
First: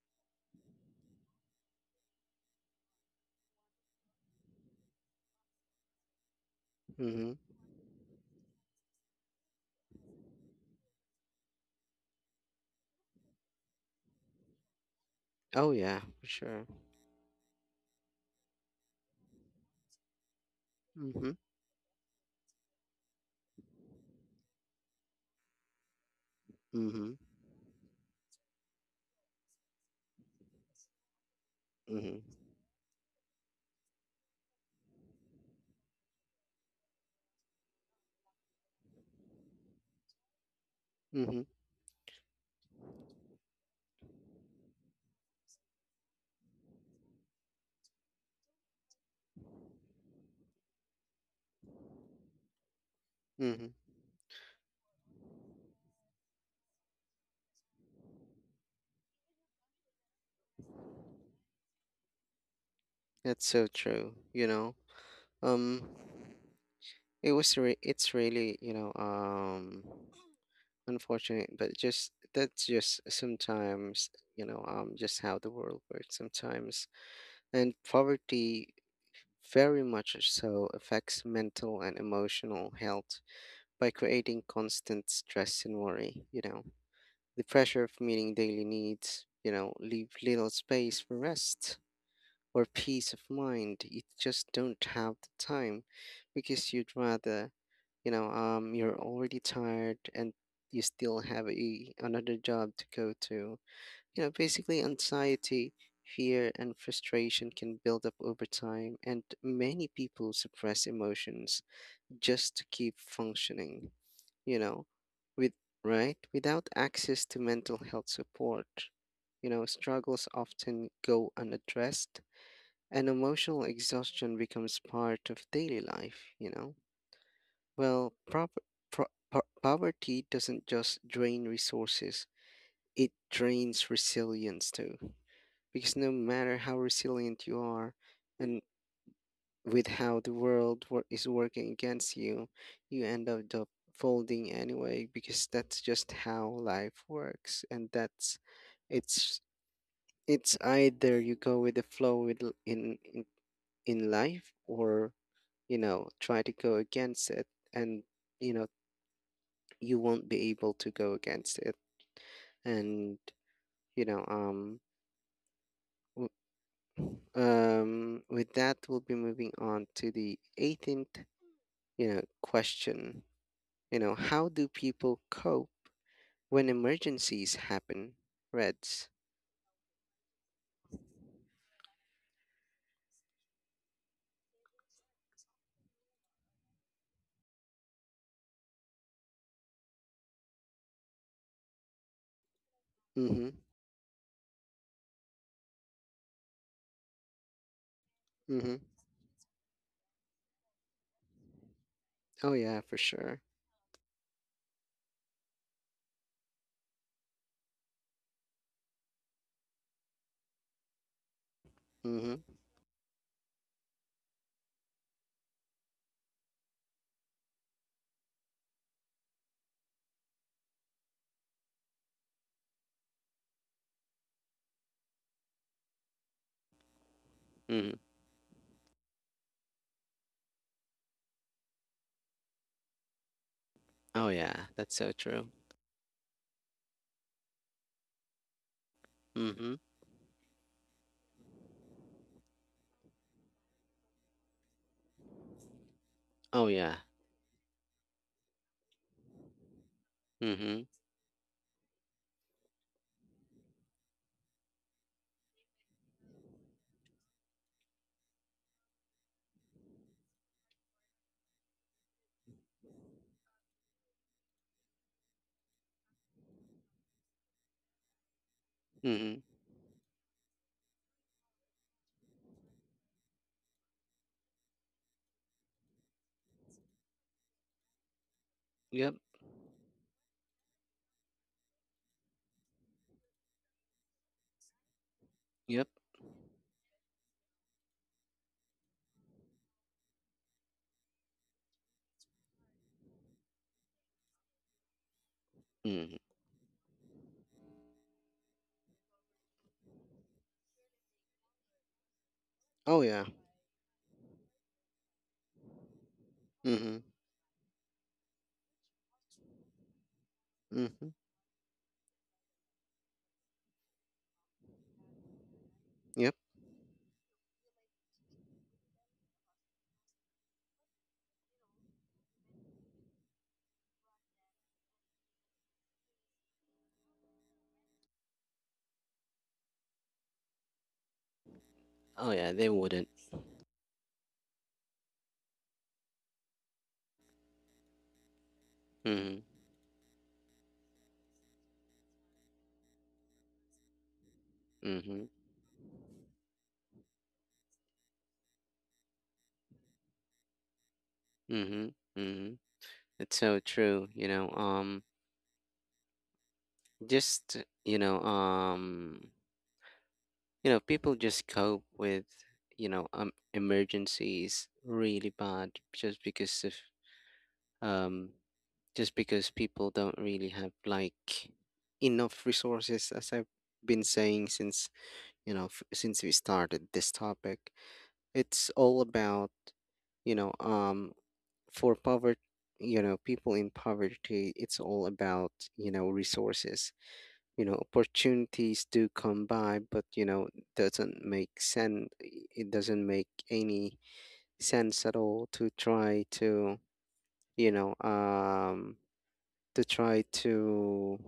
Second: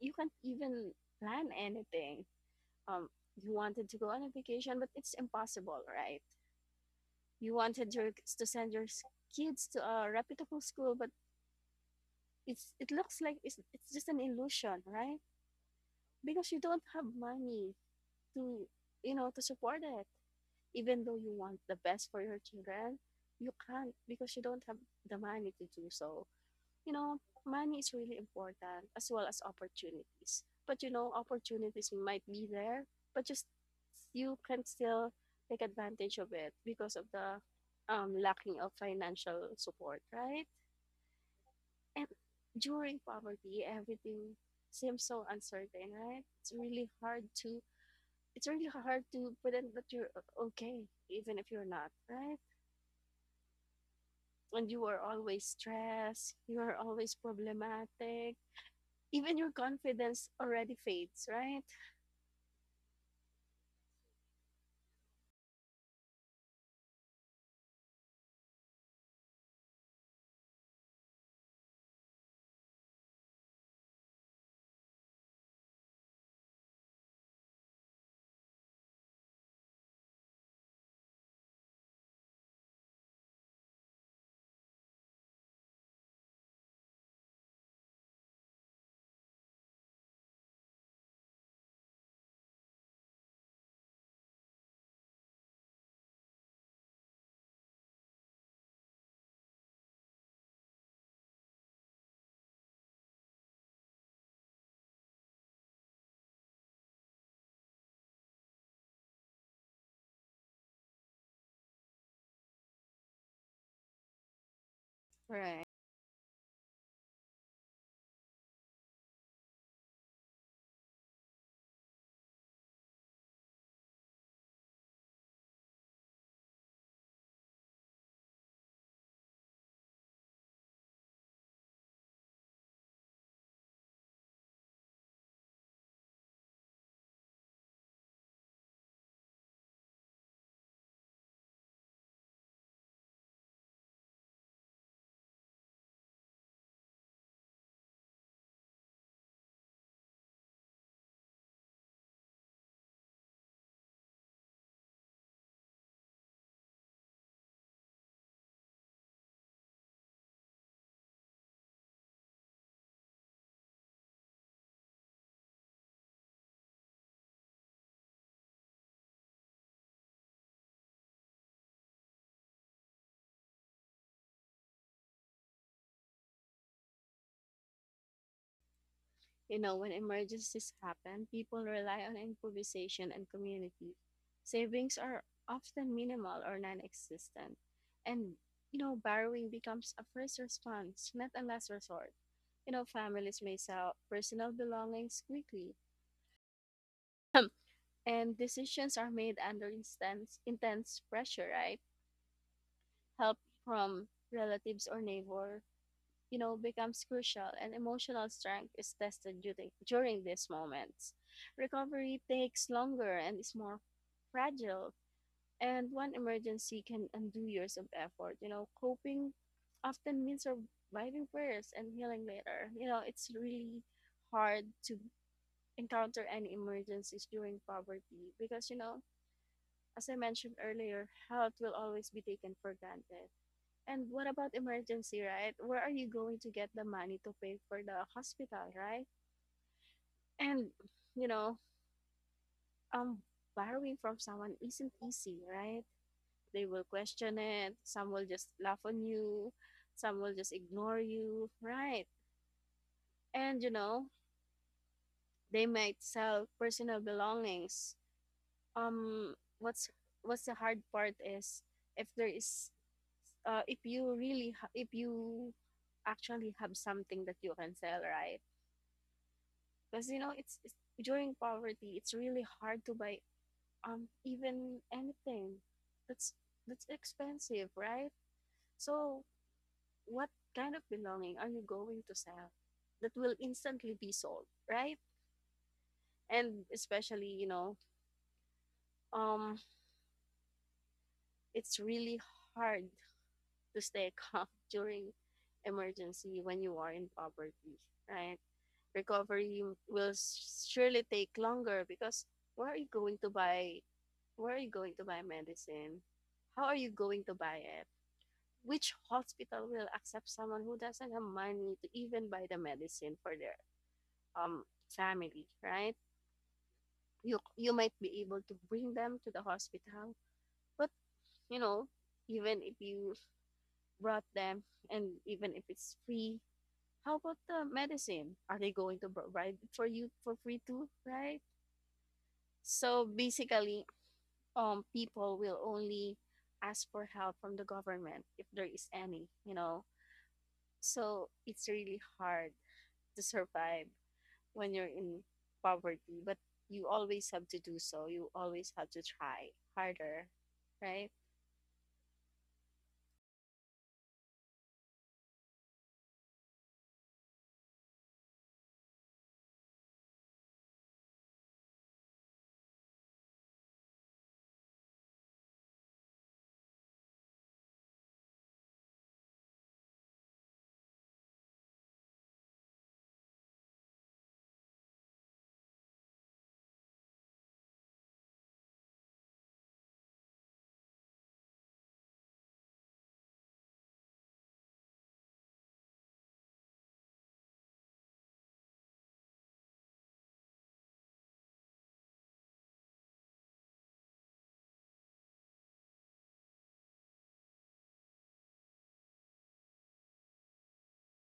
Speaker 2: you can't even plan anything. um you wanted to go on a vacation, but it's impossible, right?
Speaker 1: Mhm.
Speaker 2: You wanted your to send your kids to a reputable school, but it looks like it's just an illusion, right?
Speaker 1: Oh yeah, for
Speaker 2: Because you
Speaker 1: sure.
Speaker 2: don't have money to, you know, to support it. Even though you
Speaker 1: Mhm.
Speaker 2: want the best for your children, you can't because you don't have the money to do so. You
Speaker 1: Mhm.
Speaker 2: know, money is really important, as well as opportunities. But you know, opportunities
Speaker 1: Mhm.
Speaker 2: might be there, but just you can still take advantage of it because of the lacking of financial support, right?
Speaker 1: Mhm.
Speaker 2: And during poverty, everything seems so uncertain, right? It's really hard to, it's really hard to pretend that you're okay, even if you're not, right?
Speaker 1: Mhm.
Speaker 2: And you are always stressed, you are always problematic, even your confidence already fades, right?
Speaker 1: That's so true. Um, it was it's really unfortunate, but just that's just sometimes, just how the world works sometimes. And poverty very much so affects mental and emotional health by creating constant stress and worry, you know. The pressure of meeting daily needs, you know, leave little space for rest or peace of mind. You just don't have the time because you'd rather, you're already tired and you still have a another job to go to. You know, basically anxiety, fear, and frustration can build up over time, and many people suppress emotions just to keep functioning, you know, with
Speaker 2: Right.
Speaker 1: right? Without access to mental health support, you know, struggles often go unaddressed and emotional exhaustion becomes part of daily life, you know. Well, pro- poverty doesn't just drain resources, it drains resilience too. Because no matter how resilient you are, and with how the world is working against you, you end up folding anyway, because that's just how life works. And that's, it's it's either you go with the flow with in, in life, or try to go against it. And you know you won't be able to go against it. And you know um. With that, we'll be moving on to the 18th, you know, question. You know, how do people cope when emergencies happen? Reds.
Speaker 2: You know, when emergencies happen, people rely on improvisation and community. Savings are often minimal or non existent. And, you know, borrowing becomes a first response, not a last resort. You know, families may
Speaker 1: Mm-hmm.
Speaker 2: sell personal belongings quickly, and
Speaker 1: Mm-hmm.
Speaker 2: decisions are made under intense pressure, right?
Speaker 1: Oh yeah, for
Speaker 2: Help
Speaker 1: sure.
Speaker 2: from relatives or neighbor, you know, becomes crucial, and emotional strength is tested during these moments. Recovery
Speaker 1: Mm-hmm.
Speaker 2: takes longer and is more fragile, and one emergency can undo years of effort. You know, coping often means surviving first and healing later. You know, it's really hard to encounter any emergencies during
Speaker 1: Mm-hmm.
Speaker 2: poverty because, you know, as I mentioned earlier, health will always be taken for granted. And what
Speaker 1: Oh
Speaker 2: about
Speaker 1: yeah, that's so
Speaker 2: emergency,
Speaker 1: true.
Speaker 2: right? Where are you going to get the money to pay for the hospital, right?
Speaker 1: Mm-hmm.
Speaker 2: And you know, um borrowing from someone isn't easy, right? They
Speaker 1: Oh
Speaker 2: will
Speaker 1: yeah.
Speaker 2: question it, some will just laugh on you, some will just
Speaker 1: Mm-hmm.
Speaker 2: ignore you, right? And you know, they might sell personal belongings. Um what's what's the hard part is if there is if you actually have something that you can sell, right?
Speaker 1: Mm-hmm.
Speaker 2: Because you know it's during poverty it's really hard to buy even anything that's that's expensive, right?
Speaker 1: Yep.
Speaker 2: So what kind of belonging are you going to sell that will instantly be sold, right?
Speaker 1: Yep.
Speaker 2: And especially you know, um it's really hard to stay calm during
Speaker 1: Mm-hmm.
Speaker 2: emergency when you are in poverty, right? Recovery will surely take longer because where are you
Speaker 1: Oh
Speaker 2: going
Speaker 1: yeah.
Speaker 2: to buy Where are you going to buy medicine? How are you
Speaker 1: Mm-hmm.
Speaker 2: going to buy it? Which hospital will accept someone who doesn't
Speaker 1: Mm-hmm.
Speaker 2: have money to even buy the medicine for their family, right?
Speaker 1: Yep.
Speaker 2: You might be able to bring them to the hospital, but you know, even if you brought them and even if it's free, how about the medicine? Are they going to provide it for you for free too, right?
Speaker 1: Oh yeah, they
Speaker 2: So
Speaker 1: wouldn't.
Speaker 2: basically, people will only ask for help from the government if there is any
Speaker 1: Mm-hmm.
Speaker 2: you know So it's really hard to survive when you're in
Speaker 1: Mm-hmm.
Speaker 2: poverty, but you always have to do so, you always have to try harder, right?
Speaker 1: Mm-hmm. Mm-hmm. It's so true, you know. Just, you know, um you know people just cope with, emergencies really bad just because of um, just because people don't really have like enough resources, as I've been saying since, since we started this topic. It's all about, you know um for poverty, you know, people in poverty, it's all about, resources. You know, opportunities do come by, but you know, doesn't make sense, it doesn't make any sense at all to try to, you know um to try to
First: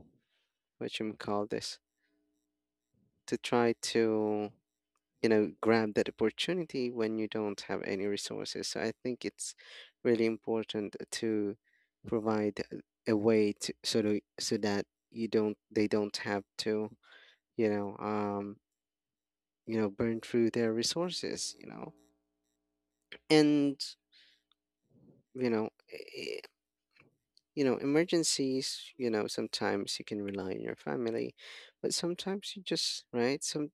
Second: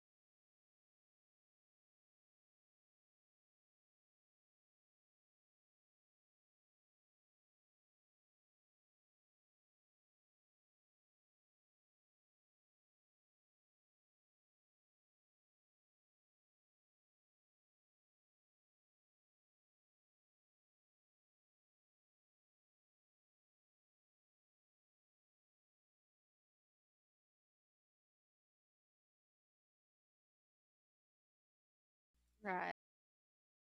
Speaker 1: what you call this, to try to, grab that opportunity when you don't have any resources. So I think it's really important to provide a way to, so that you don't they don't have to, you know um you know burn through their resources, you know. And you know e- you know, emergencies, you know, sometimes you can rely on your family, but sometimes you
Speaker 2: Right.
Speaker 1: just right,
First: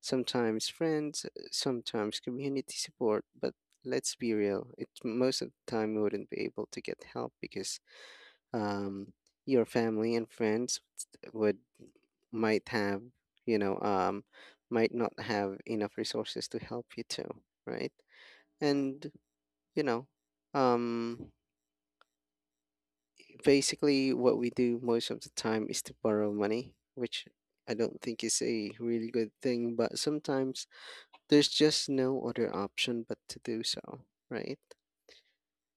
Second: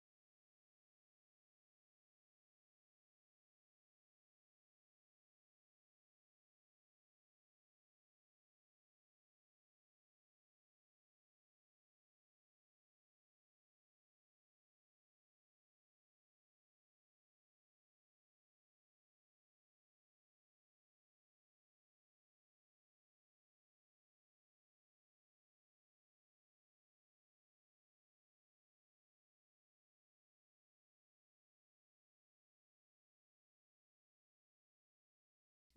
Speaker 1: sometimes friends, sometimes community support. But let's be real, it most of the time you wouldn't be able to get help, because um, your family and friends would might have, you know um might not have enough resources to help you too, right? And, you know, um, basically what we do most of the time is to borrow money, which I don't think is a really good thing, but sometimes there's just no other option but to do so, right?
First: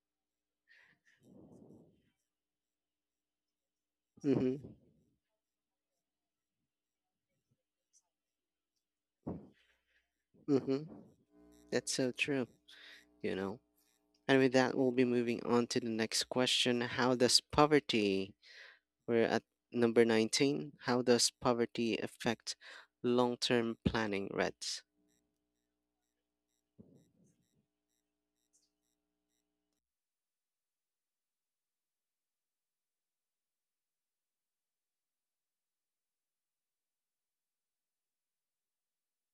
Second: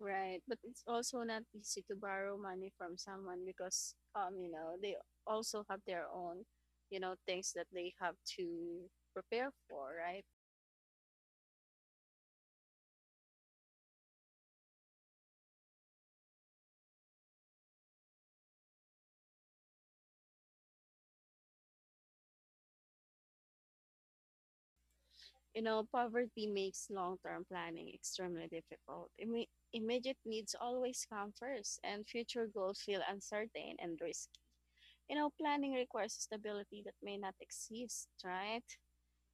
Speaker 2: Right, but it's also not easy to borrow money from someone because you
Speaker 1: Mm-hmm.
Speaker 2: know they also have their own, you know, things that they have to prepare for, right?
Speaker 1: Mm-hmm. That's so true, you know. And with that, we'll be moving on to the next question. How does poverty, we're at number 19, how does poverty affect long-term planning, Reds?
Speaker 2: You know, poverty makes long term planning extremely difficult. Immediate needs always come first, and future goals feel uncertain and risky. You know, planning requires stability that may not exist, right?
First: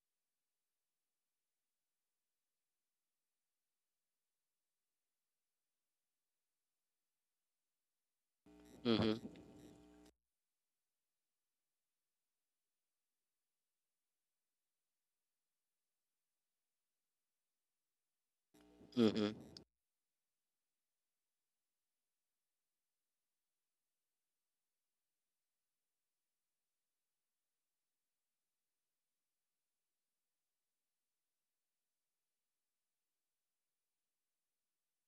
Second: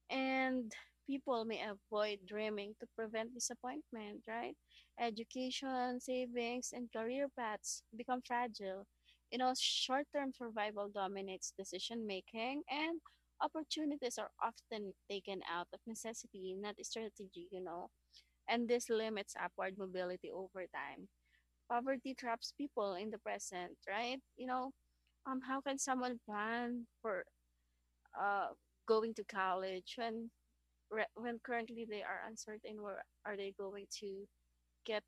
Speaker 2: And people may avoid dreaming to prevent disappointment, right? Education, savings, and career paths become fragile.
Speaker 1: Mm-hmm.
Speaker 2: You know, short term survival dominates decision making, and opportunities are often taken out of necessity, not strategy, you know, and this
Speaker 1: Mm-hmm.
Speaker 2: limits upward mobility over time. Poverty traps people in the present, right? You know, how can someone plan for uh, going to college when when currently they are uncertain where are they going to get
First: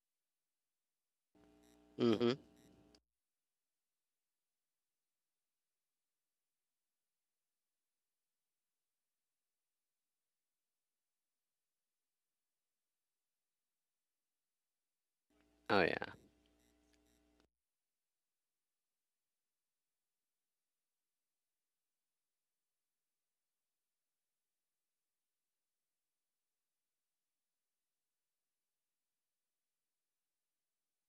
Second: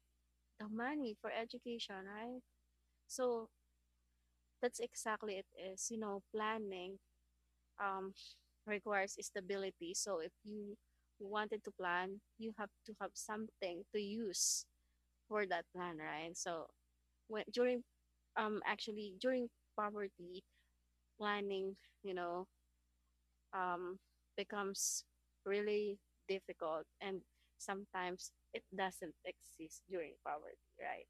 Speaker 2: the money for education,
Speaker 1: Mm-hmm.
Speaker 2: right? So that's exactly it is, you know, planning um requires stability. So if you wanted to plan, you have to have something to use for that
Speaker 1: Oh
Speaker 2: plan,
Speaker 1: yeah.
Speaker 2: right? So when during actually during poverty, planning, you know, um, becomes really difficult, and sometimes it doesn't exist during poverty, right?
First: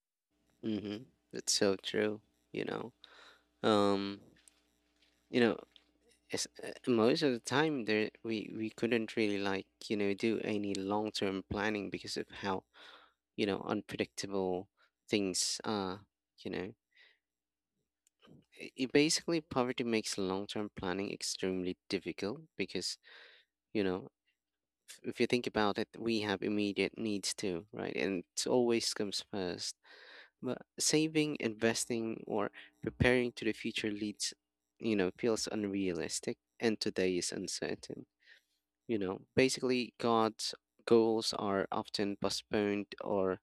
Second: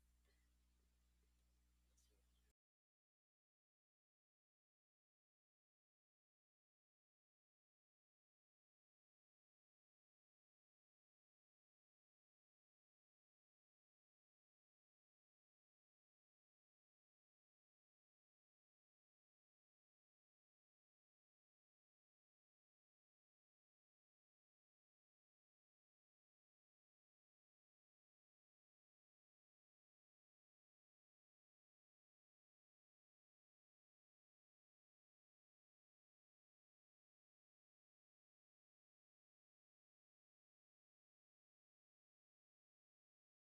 Speaker 1: Mm-hmm. That's so true. You know, um, you know, it's, most of the time there we couldn't really like, do any long term planning because of how, unpredictable things are. You know, basically poverty makes long term planning extremely difficult, because, you know, if you think about it, we have immediate needs too, right? And it always comes first. But saving, investing, or preparing to the future leads, you know, feels unrealistic, and today is uncertain. You know, basically, God's goals are often postponed or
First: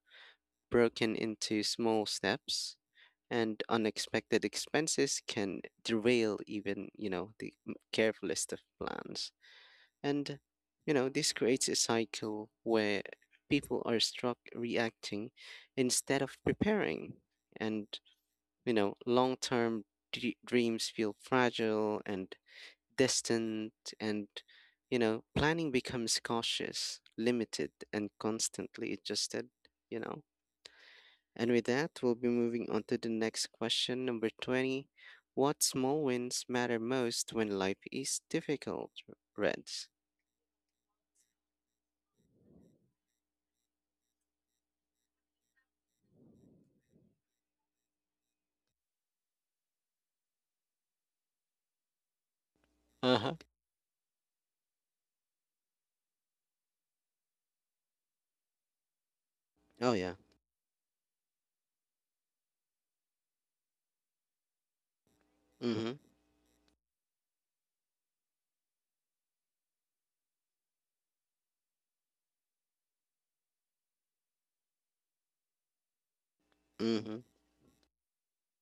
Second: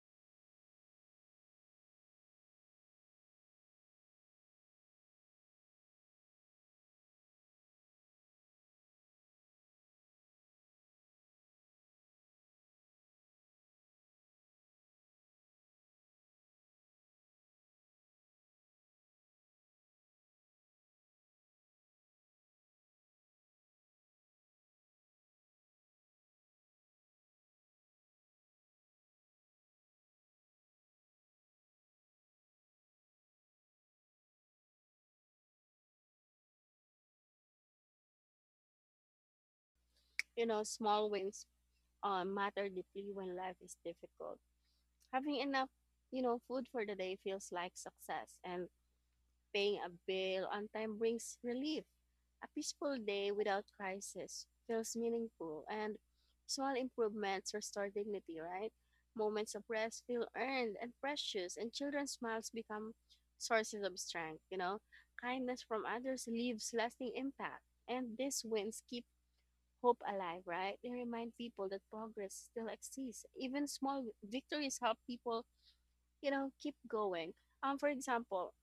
Speaker 1: broken into small steps, and unexpected expenses can derail even, you know, the carefulest of plans. And, you know, this creates a cycle where people are struck reacting instead of preparing. And you know, long term dreams feel fragile and distant. And, you know, planning becomes cautious, limited, and constantly adjusted, you know. And with that, we'll be moving on to the next question, number 20. What small wins matter most when life is difficult, Reds?
Speaker 2: You know, small wins matter deeply when life is difficult. Having enough, you know, food for the day feels like success, and paying a bill on time brings relief. A peaceful
Speaker 1: Uh
Speaker 2: day
Speaker 1: huh.
Speaker 2: without crisis feels meaningful, and small improvements restore dignity, right? Moments of
Speaker 1: Oh,
Speaker 2: rest
Speaker 1: yeah.
Speaker 2: feel earned and precious, and children's smiles become sources of strength. You know, kindness
Speaker 1: Mm
Speaker 2: from
Speaker 1: hmm.
Speaker 2: others leaves lasting impact, and these wins keep hope alive, right? They remind people that progress still exists. Even small victories help people, you know, keep
Speaker 1: Mm hmm.
Speaker 2: going. For example,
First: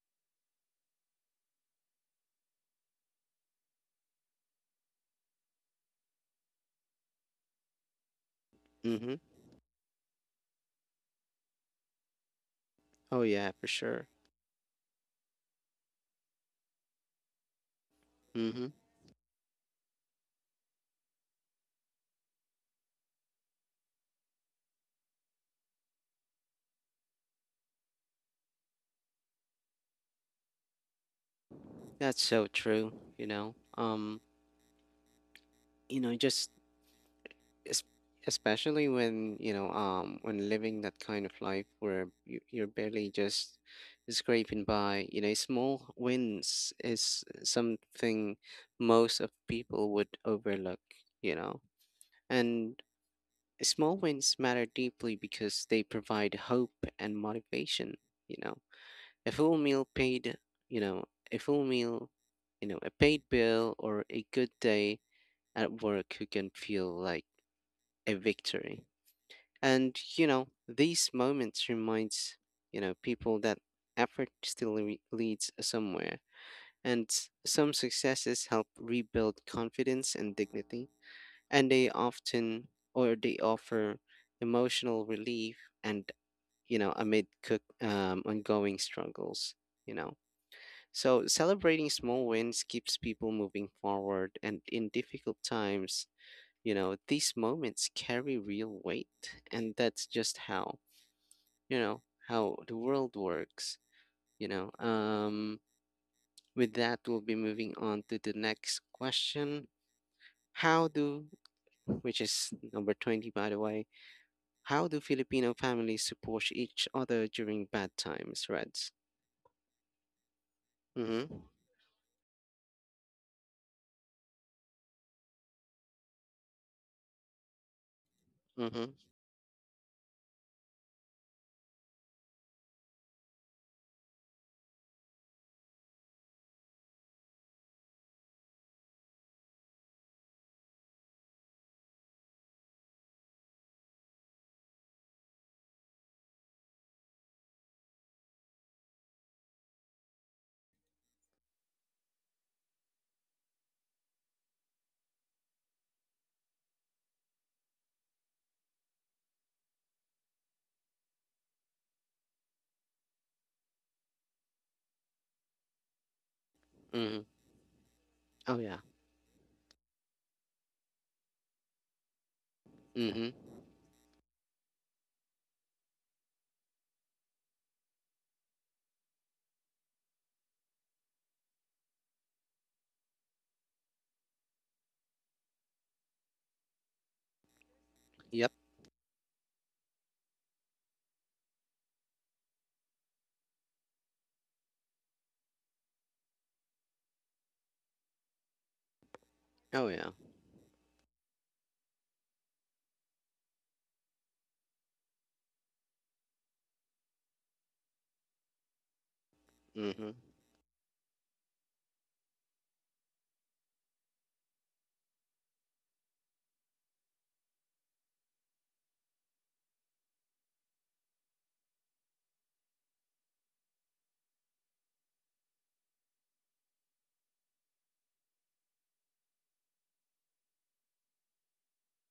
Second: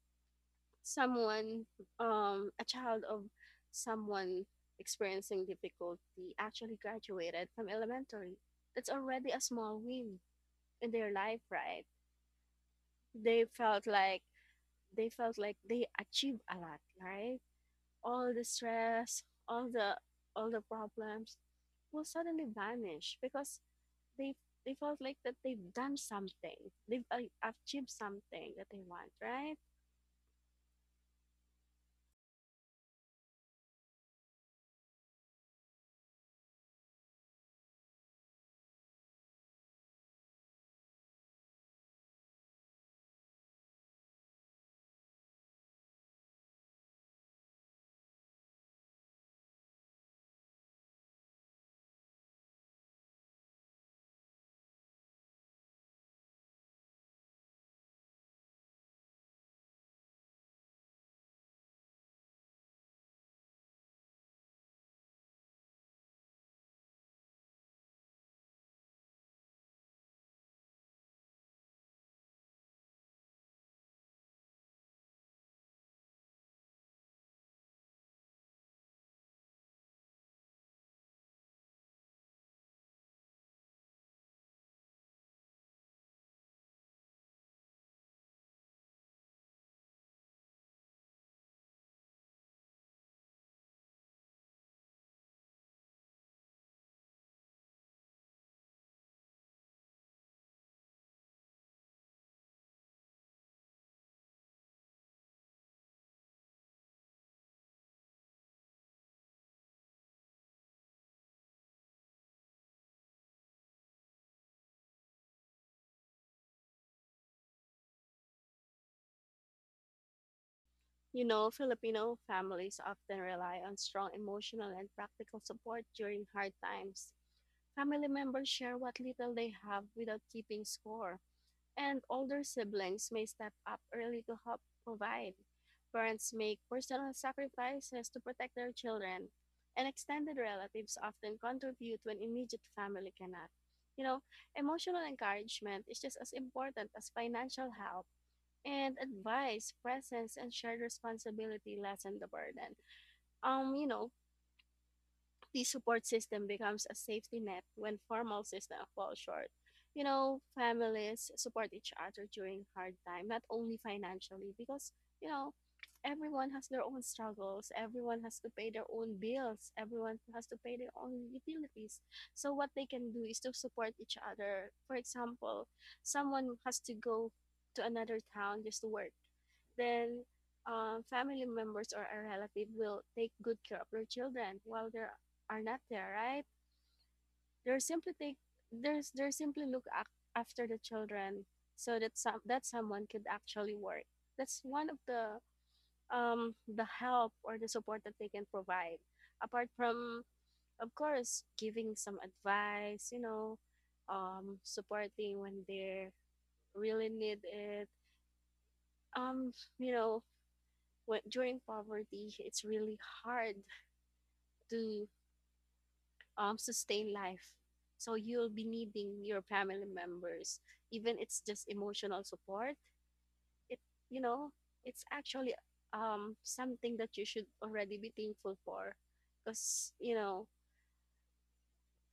Speaker 2: someone a child of someone experiencing difficulty actually graduated from elementary, that's
Speaker 1: Mm hmm.
Speaker 2: already a small win in their life, right?
Speaker 1: Oh,
Speaker 2: they
Speaker 1: yeah, for
Speaker 2: felt
Speaker 1: sure.
Speaker 2: like they felt like they achieved a lot, right? All the
Speaker 1: Mm hmm.
Speaker 2: stress, all the problems will suddenly vanish because they they felt like that they've done something, they've achieved something that they want, right?
Speaker 1: That's so true, you know. Just es- especially when, when living that kind of life where you're barely just scraping by, you know, small wins is something most of people would overlook, you know. And small wins matter deeply because they provide hope and motivation, you know. a full meal paid you know a full meal, you know, a paid bill or a good day at work who can feel like a victory. And you know, these moments reminds, people that effort still leads somewhere, and some successes help rebuild confidence and dignity. And they often or they offer emotional relief and, you know amid cook ongoing struggles. You know, so celebrating small wins keeps people moving forward, and in difficult times, these moments carry real weight, and that's just you know how the world works. you know um with that, we'll be moving on to the next question: how do, which is number 20 by the way, how do Filipino families support each other during bad times, Reds?
Speaker 2: You know,
Speaker 1: Mm-hmm.
Speaker 2: Filipino families often rely on strong emotional and practical support during hard times. Family members share
Speaker 1: Mm-hmm.
Speaker 2: what little they have without keeping score, and older siblings may step up early to help provide. Parents make personal sacrifices to protect their children, and extended relatives often contribute when immediate family cannot. You know, emotional encouragement is just as important as financial help, and advice, presence, and shared responsibility lessen the burden. You know, the support system becomes a safety net when formal systems fall short. You know, families support each other during hard time, not only financially, because you know, everyone has their own
Speaker 1: Mm-hmm.
Speaker 2: struggles, everyone has to
Speaker 1: Oh
Speaker 2: pay
Speaker 1: yeah.
Speaker 2: their own bills, everyone has to pay their own utilities. So what they can do
Speaker 1: Mm-hmm.
Speaker 2: is to support each other. For example, someone has to go to another town just to work. Then family members or a relative will take good care of their children while they're are not there, right? They're simply take
Speaker 1: Yep.
Speaker 2: there's they're simply look after the children so that someone could actually work. That's one of the help or the support that they can provide. Apart
Speaker 1: Oh yeah.
Speaker 2: from of course giving some advice, you know, supporting when they really need it. Um, you
Speaker 1: Mm-hmm.
Speaker 2: know, when during poverty, it's really hard to sustain life. So you'll be needing your family members, even it's just emotional support. It you know it's actually something that you should already be thankful for, because you know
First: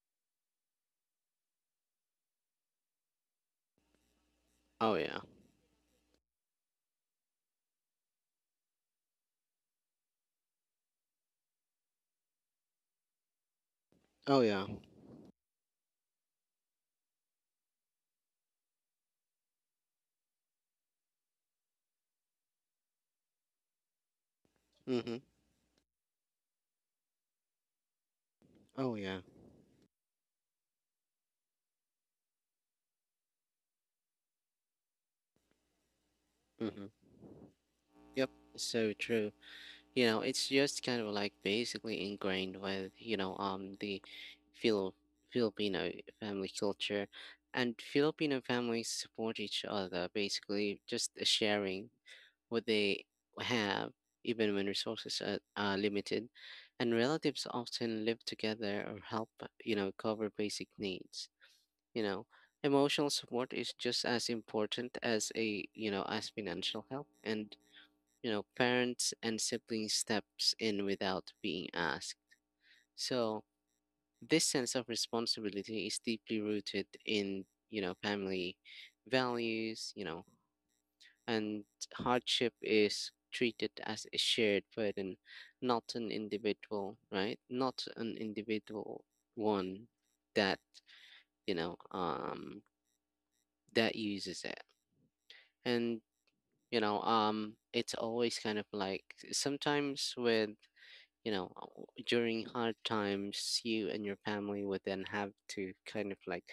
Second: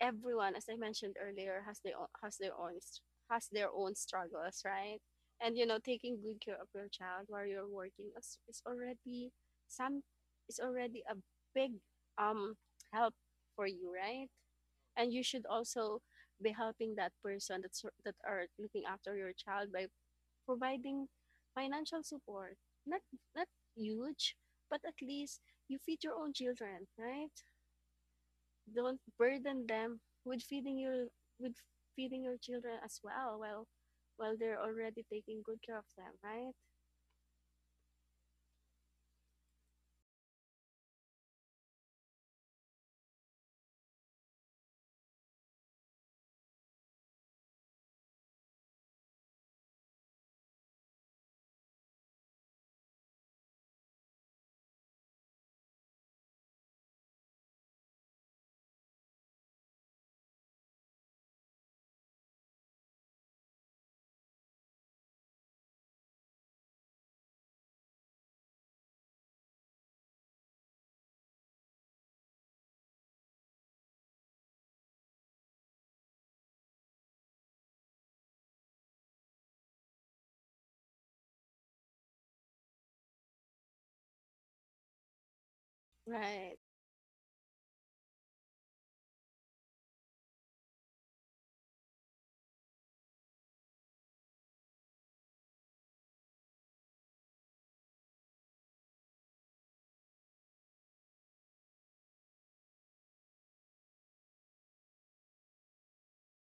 Speaker 2: everyone, as I mentioned earlier, has their own, has their own struggles,
Speaker 1: Oh
Speaker 2: right?
Speaker 1: yeah.
Speaker 2: And you know taking good care of your child while you're working is already some is already a big um help for you, right?
Speaker 1: Oh yeah.
Speaker 2: And you should also be helping that person that are looking after your child by providing financial support, not not huge, but at
Speaker 1: Mm-hmm.
Speaker 2: least you feed your own children, right?
Speaker 1: Oh
Speaker 2: Don't
Speaker 1: yeah.
Speaker 2: burden them with feeding your children as well while they're already taking good care of them, right?
Speaker 1: Mm-hmm. Yep. So true. It's just kind of like basically ingrained with the Fili- Filipino family culture, and Filipino families support each other basically just sharing what they have, even when resources are limited, and relatives often live together or help cover basic needs. you know Emotional support is just as important as a as financial help, and parents and siblings steps in without being asked. So this sense of responsibility is deeply rooted in, family values, and hardship is treated as a shared burden, not an
Speaker 2: Right.
Speaker 1: individual, right? Not an individual one that, you know, um that uses it. And it's always kind of like sometimes with you know uh, during hard times, you and your family would then have to kind of like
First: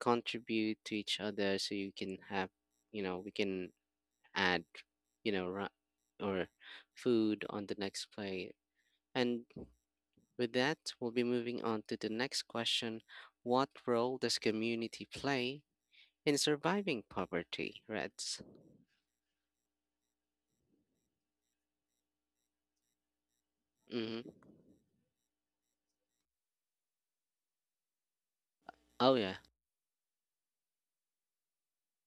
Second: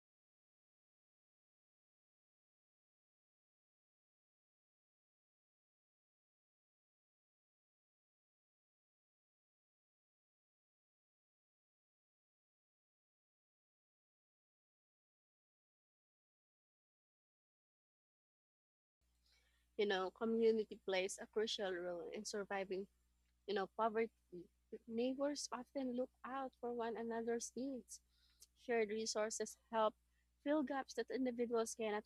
Speaker 1: contribute to each other so you can have, we can add, you know ra- or food on the next plate. And with that, we'll be moving on to the next question: what role does community play in surviving poverty, Reds?
Speaker 2: You know, community plays a crucial role in surviving, you know, poverty.
Speaker 1: Mm-hmm.
Speaker 2: Neighbors often look out for one another's needs. Shared
Speaker 1: Oh yeah.
Speaker 2: resources help fill gaps that individuals cannot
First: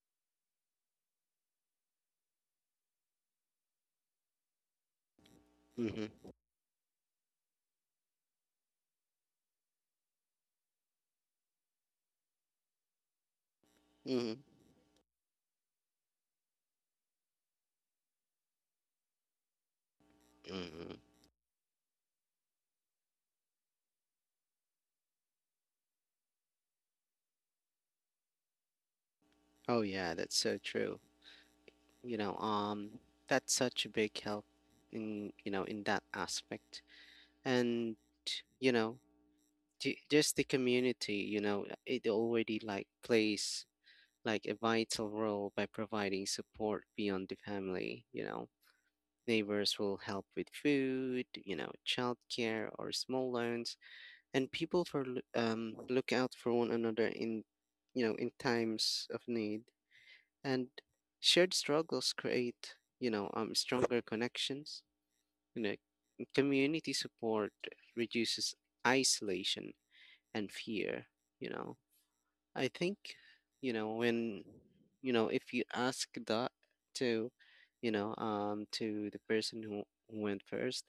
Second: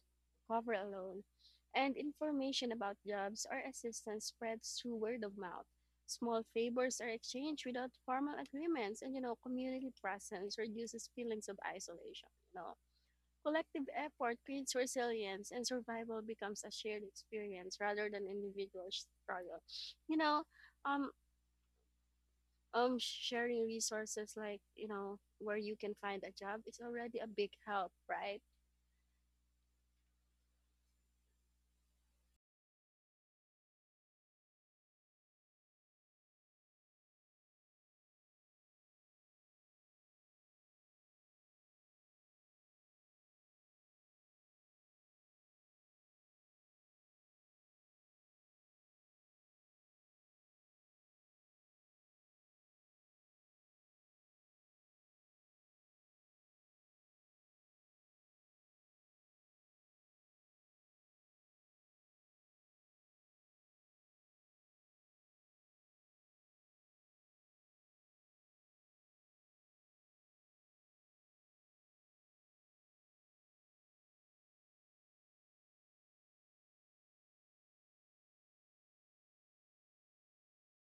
Speaker 2: cover alone. And information about jobs or assistance spreads through word of mouth.
Speaker 1: Mm-hmm.
Speaker 2: Small favors are exchanged without formal agreements, and you know, community presence reduces feelings of isolation. You know, collective effort
Speaker 1: Mm-hmm.
Speaker 2: creates resilience, and survival becomes a shared experience rather than individual struggle. You know,
Speaker 1: Mm-hmm.
Speaker 2: um, um, sharing resources like you know where you can find a job is already a big help, right?
Speaker 1: Oh yeah, that's so true. you know um that's such a big help in, in that aspect, and you know just the community, it already like plays like a vital role by providing support beyond the family. Neighbors will help with food, childcare, or small loans, and people look out for one another in, in times of need, and shared struggles create stronger connections. you know Community support reduces isolation and fear. you know I think, when, if you ask that to, to the person who went first,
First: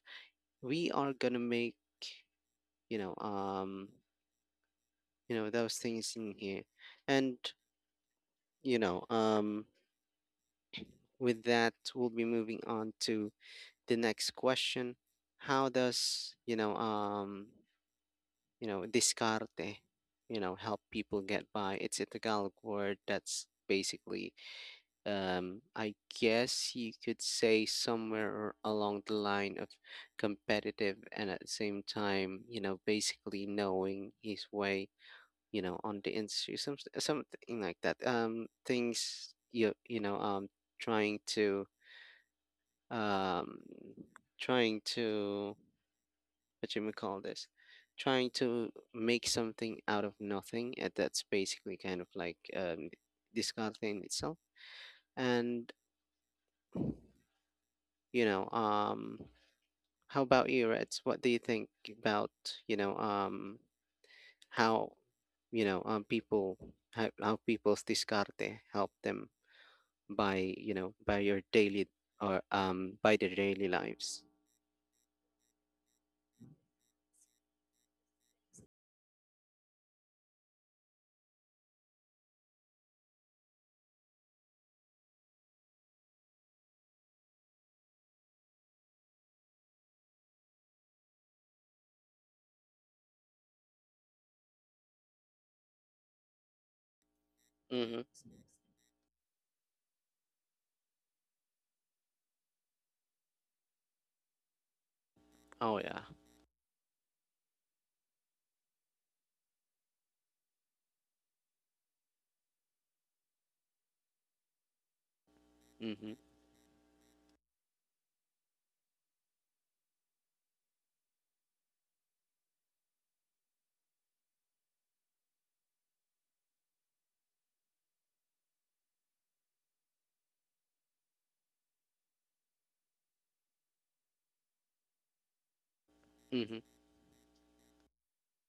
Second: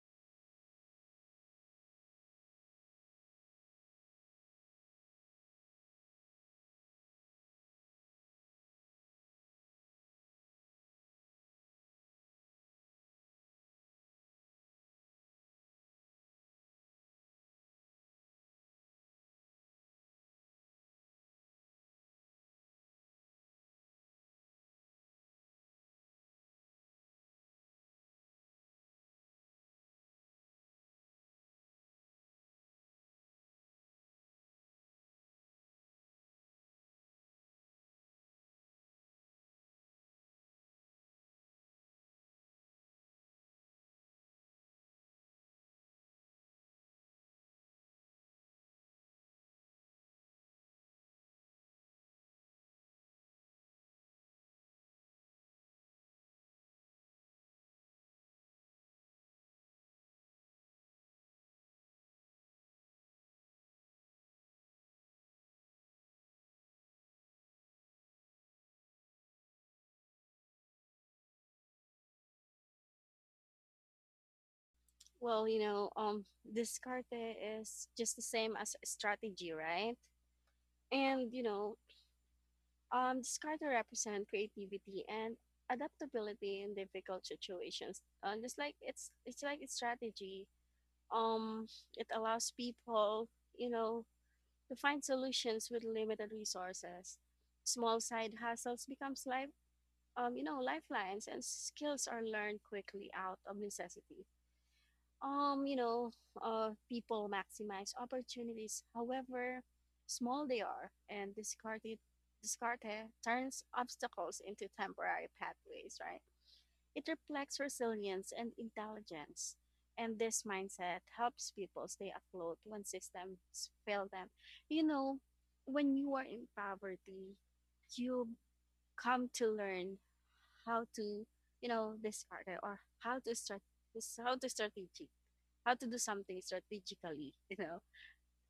Speaker 1: we are gonna make, you know um those things in here. And you know um with that, we'll be moving on to the next question: how does, discarte help people get by? It's a Tagalog word that's basically, I guess you could say, somewhere along the line of competitive and, at the same time, basically knowing his way, on the industry, something like that. Things you, you know trying to, um trying to what you may call this, trying to make something out of nothing. And that's basically kind of like, disgusting itself. And, you know, um, how about you, Reds? What do you think about, you know um, how, people, how people's discarte help them by, by your daily, or by their daily lives.
Speaker 2: Well, you know, discarte is just the same as strategy, right? And you know, discarte represent creativity and adaptability in difficult situations, just like it's like its strategy. um it allows people, you know, to find solutions with limited resources. Small
Speaker 1: Mm-hmm.
Speaker 2: side hustles becomes life you know, lifelines, and skills are learned quickly out of necessity. You
Speaker 1: Oh yeah.
Speaker 2: know, people maximize opportunities, however small they are, and discarded turns obstacles into temporary pathways,
Speaker 1: Mm-hmm.
Speaker 2: right? It reflects resilience and intelligence. And this mindset helps people stay afloat when systems fail them. You know, when you are in poverty, you come to learn how to, you know, this part eh, or how to start this, how to strategic, how to do something
Speaker 1: Mm-hmm.
Speaker 2: strategically you know.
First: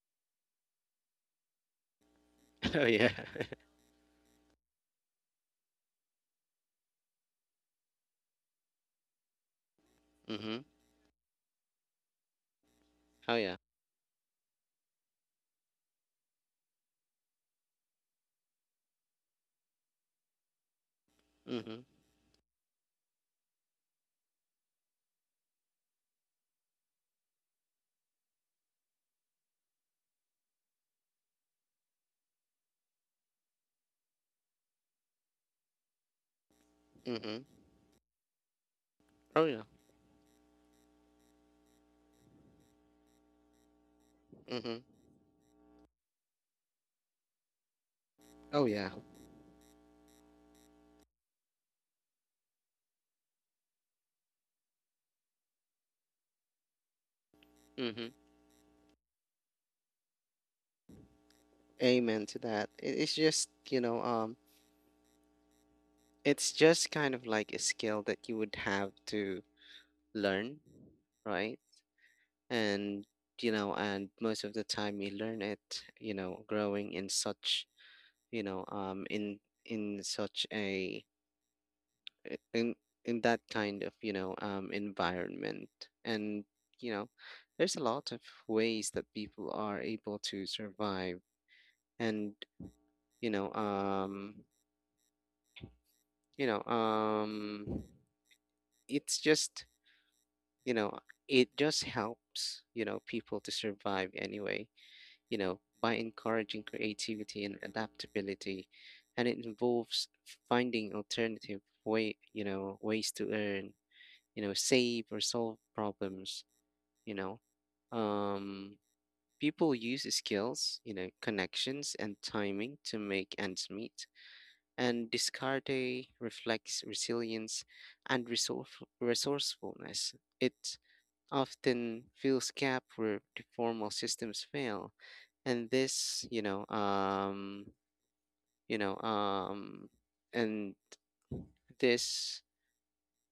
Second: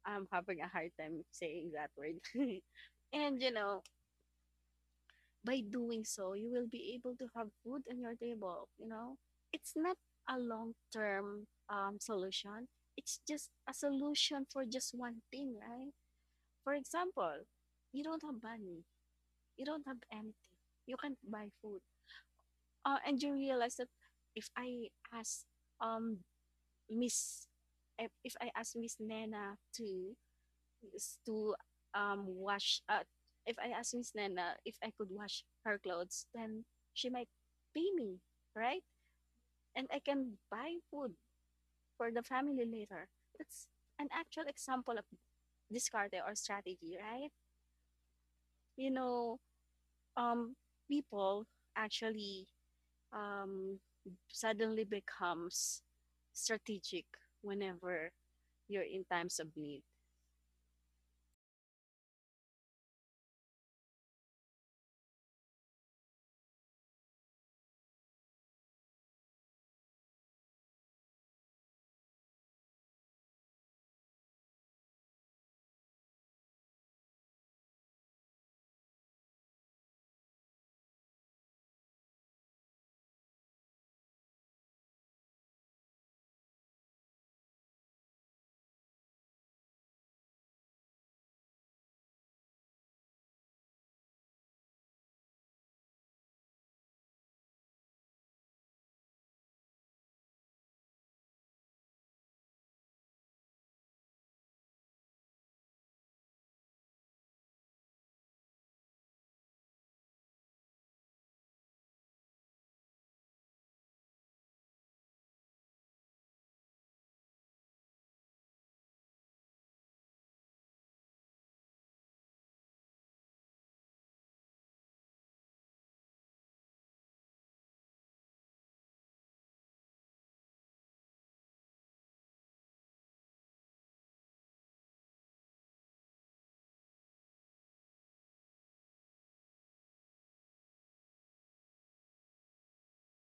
Speaker 2: I'm having a hard time saying that word.
Speaker 1: Oh yeah.
Speaker 2: And you know, by doing so you will be able to have food on your table, you know. It's not a
Speaker 1: Mm-hmm.
Speaker 2: long term solution, it's
Speaker 1: Oh
Speaker 2: just
Speaker 1: yeah.
Speaker 2: a solution for just one thing, right? For example, you don't have money, you don't have anything, you can't buy
Speaker 1: Mm-hmm.
Speaker 2: food. And you realize that if I ask um Miss if if I ask Miss Nana to wash if I ask Miss Nana if I could wash her clothes, then she might
Speaker 1: Mm-hmm.
Speaker 2: pay me, right?
Speaker 1: Oh yeah.
Speaker 2: And I can buy food for the family later. That's an actual
Speaker 1: Mm-hmm.
Speaker 2: example of discard or strategy, right?
Speaker 1: Oh yeah.
Speaker 2: You know, um, people actually um, suddenly becomes strategic whenever
Speaker 1: Mm-hmm.
Speaker 2: you're in times of need.
Speaker 1: Amen to that. It's just, it's just kind of like a skill that you would have to learn, right? And and most of the time you learn it, growing in such, you know, um, in in such a in in that kind of environment, and, you know, there's a lot of ways that people are able to survive, and you know um you know um it's just, you know it just helps, people to survive anyway, by encouraging creativity and adaptability, and it involves finding alternative way, ways to earn, save, or solve problems. you know um People use skills, connections, and timing to make ends meet. And Descartes reflects resilience and resourcefulness. It often fills gap where the formal systems fail, and this, you know, and this,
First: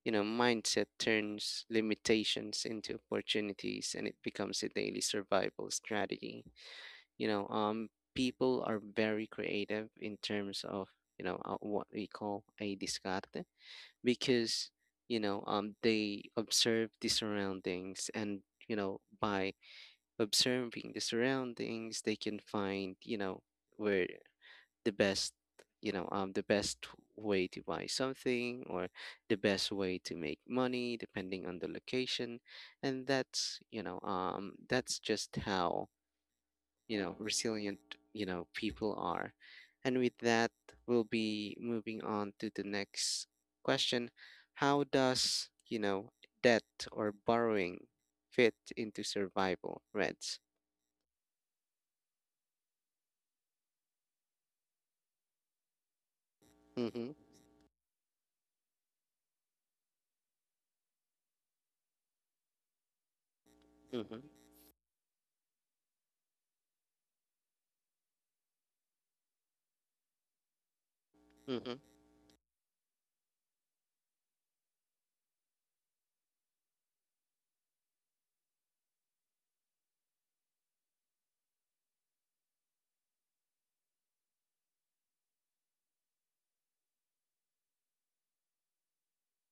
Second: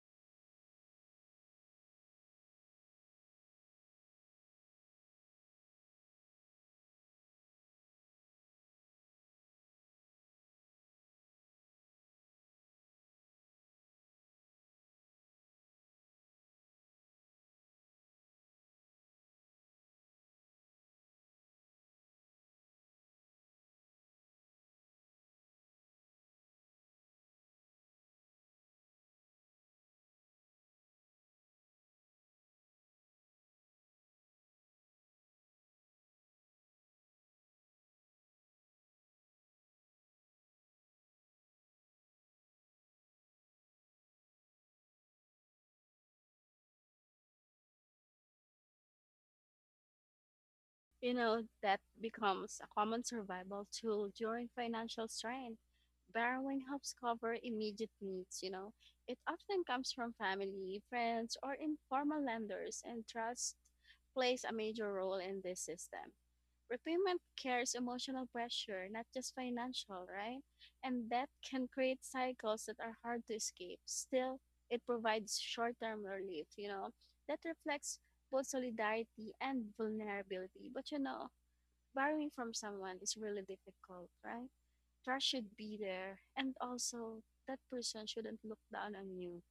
Speaker 1: mindset turns limitations into opportunities, and it becomes a daily survival strategy. You know, um, People are very creative in terms of, what we call a Descartes, because they observe the surroundings, and, by observing the surroundings, they can find, where the best, you know um the best way to buy something or the best way to make money, depending on the location. And that's just how, resilient, people are. And with that, we'll be moving on to the next question: how does, debt or borrowing fit into survival, Reds?
Speaker 2: You know, that becomes a common survival tool during financial strain. Borrowing helps
Speaker 1: Mm-hmm.
Speaker 2: cover immediate needs, you know. It often comes from family, friends, or informal lenders, and trust
Speaker 1: Mm-hmm.
Speaker 2: plays a major role in this system. Repayment carries emotional pressure, not just financial, right? And that can
Speaker 1: Mm-hmm.
Speaker 2: create cycles that are hard to escape. Still, it provides short term relief, you know, that reflects both solidarity and vulnerability. But you know, borrowing from someone is really difficult, right? Trust should be there. And also, that person shouldn't look down on you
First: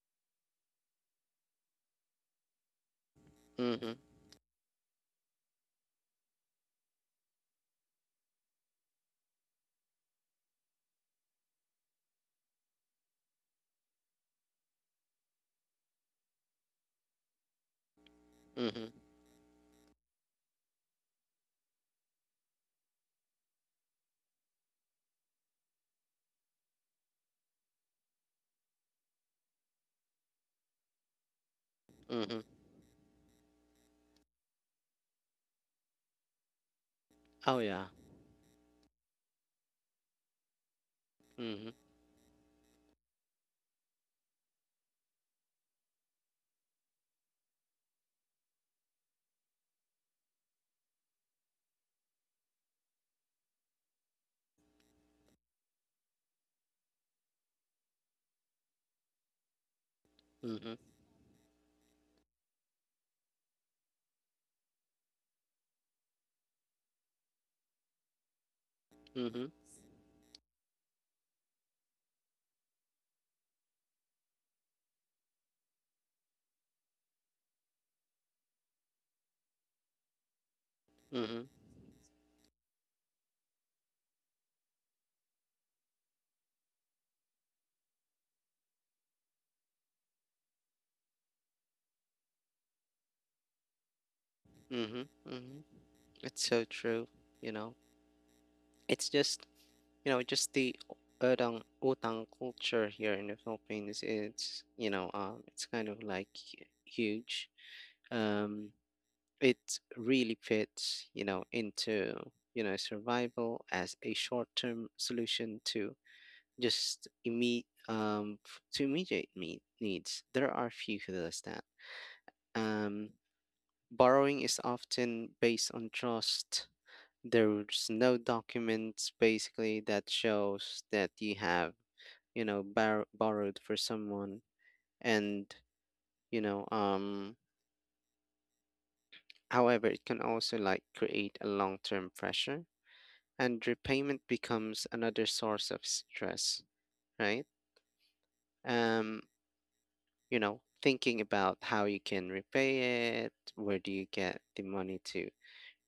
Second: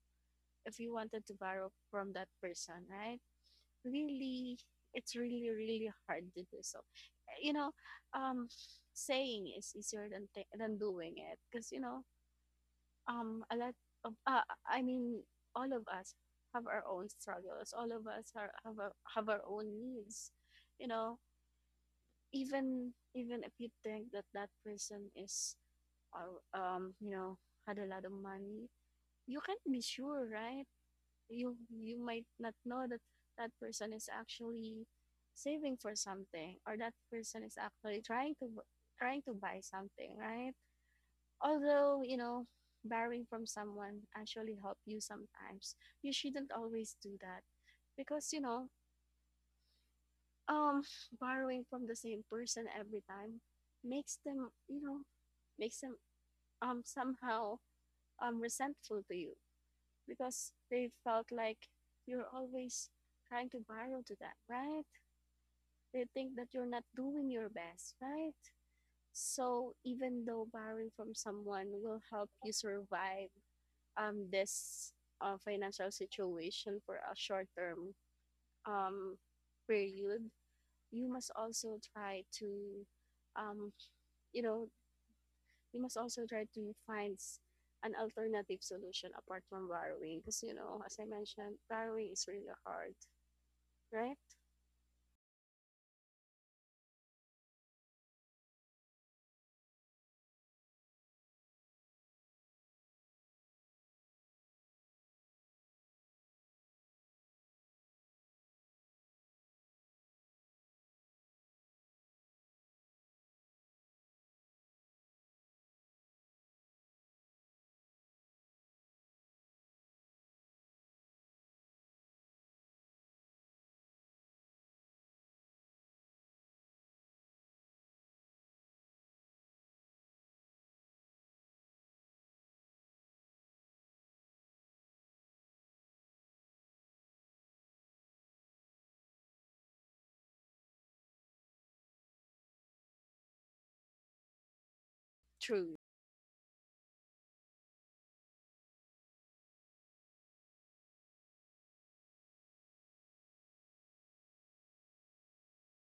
Speaker 2: if you wanted to borrow from that person, right?
Speaker 1: Mm-hmm.
Speaker 2: Really, it's really really hard to do so. eh, you know um Saying is easier than doing it because a lot of I mean all of us have our own struggles. All of us are,
Speaker 1: Mm-hmm.
Speaker 2: have our own needs. you know even if you think that that person is uh, um you know had a lot of money, you can't be sure, right? You might
Speaker 1: Mm-hmm.
Speaker 2: not know that that person is actually saving for something, or that person is
Speaker 1: Oh yeah.
Speaker 2: actually trying to buy something, right?
Speaker 1: Mm-hmm.
Speaker 2: Although, you know, borrowing from someone actually help you sometimes, you shouldn't always do that because you know um borrowing from the same person every time makes them, makes them somehow resentful to you, because they
Speaker 1: Mm-hmm.
Speaker 2: felt like you're always trying to barrel to them, right? They think that you're not doing your best, right?
Speaker 1: Mm-hmm.
Speaker 2: So even though borrowing from someone will help you survive this financial situation for a short term um, period, you
Speaker 1: Mm-hmm.
Speaker 2: must
Speaker 1: Mm-hmm.
Speaker 2: also try to, um, you know, you must also try to find an alternative solution apart from borrowing, because, you know, as I mentioned, borrowing is really hard, right?
Speaker 1: Mm-hmm. It's so true. you know it's just, just the orang utang culture here in the Philippines. It's kind of like huge. Um, it really fits, into, survival as a short-term solution to just immediate, to immediate needs. There are few who does that. Um, borrowing is often based on trust. There's no documents basically that shows that you have borrowed for someone, and you know um however it can also like create a long-term pressure, and repayment becomes another source
Speaker 2: True.
Speaker 1: of stress, right? um thinking about how you can repay it, where do you get the money to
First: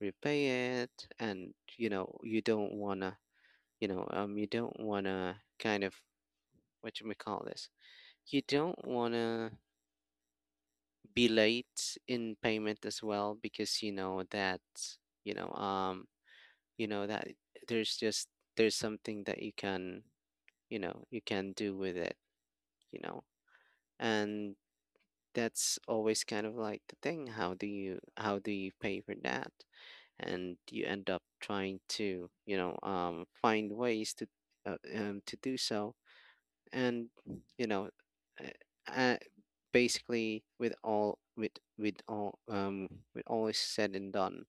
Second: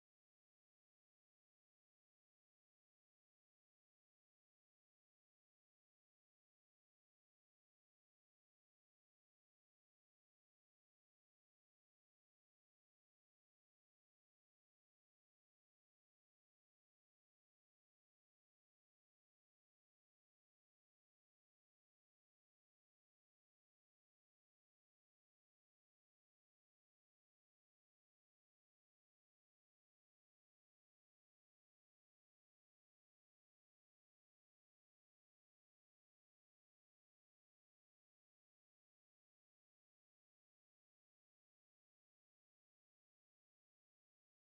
Speaker 1: repay it, and, you don't want to, kind of, what you may call this, you don't want to be late in payment as well, because you know that, you know um that there's just there's something that you can, you can do with it. you know and that's always kind of like the thing, how do you pay for that? And you end up trying to, find ways to do so, and you know uh, uh, basically with all um with all is said and done.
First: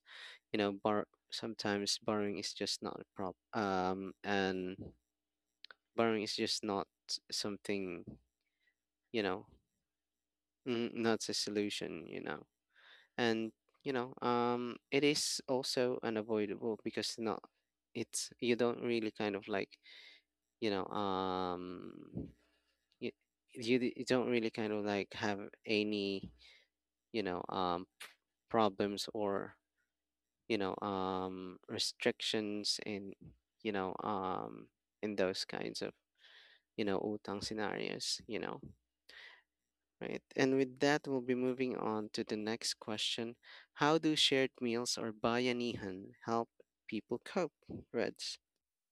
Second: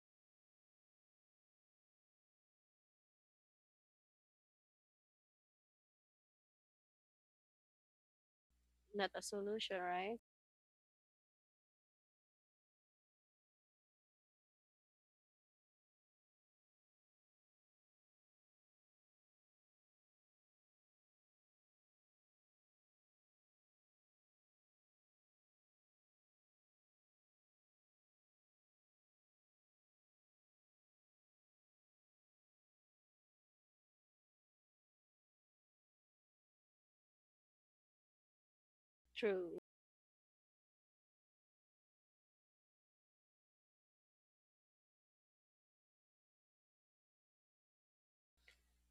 Speaker 1: You know bar Sometimes borrowing is just not a problem, and borrowing is just not something,
Speaker 2: Not a
Speaker 1: you know
Speaker 2: solution, right?
Speaker 1: not a solution, and it is also unavoidable, because not it's, you don't really kind of like, you know um you, you don't really kind of like have any, you know um problems or, restrictions in, you know um in those kinds of, utang scenarios.
Speaker 2: True.
Speaker 1: Right. And with that, we'll be moving on to the next question: how do shared meals or bayanihan help people cope, Reds?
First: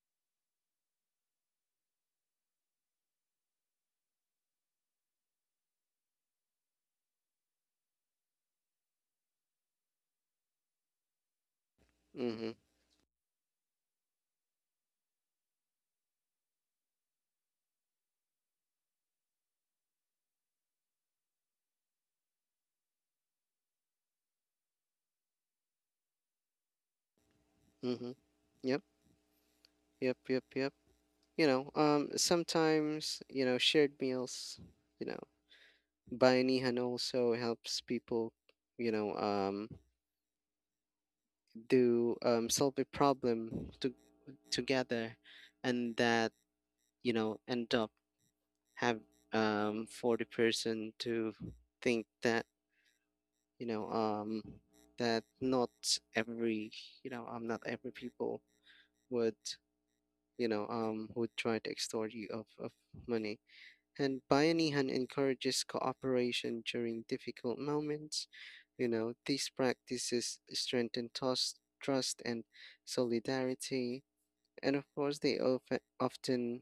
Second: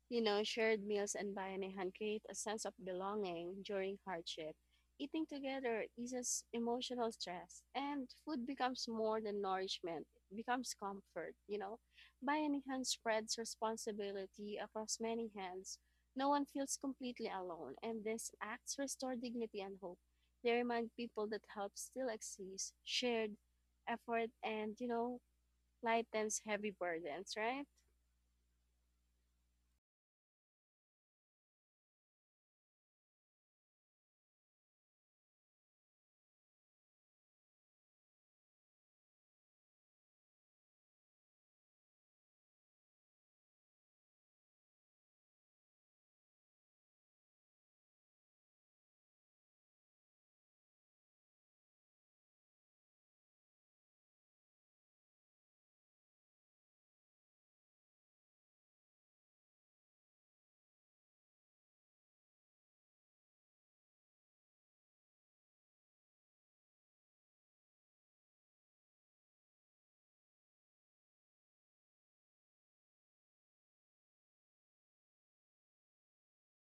Speaker 2: You know, shared meals and bayanihan create a sense of belonging during hardship. Eating together eases emotional stress, and food becomes more than nourishment, it becomes comfort, you know.
Speaker 1: Mhm.
Speaker 2: Bayanihan spreads responsibility across many hands. No one feels completely alone, and these acts restore dignity and hope. They remind people that help still exists. Shared effort, and, you know, lightens heavy burdens, right?
Speaker 1: Mhm. Yep. Yep. Yep. Yep. Sometimes, shared meals, you know bayanihan also helps people, you know um do solve a problem to, together, and that, end up have, for the person to think you know um, that every not every people would would try to extort you of money. And Bayanihan encourages cooperation during difficult moments. These practices strengthen trust and solidarity, and of course they often,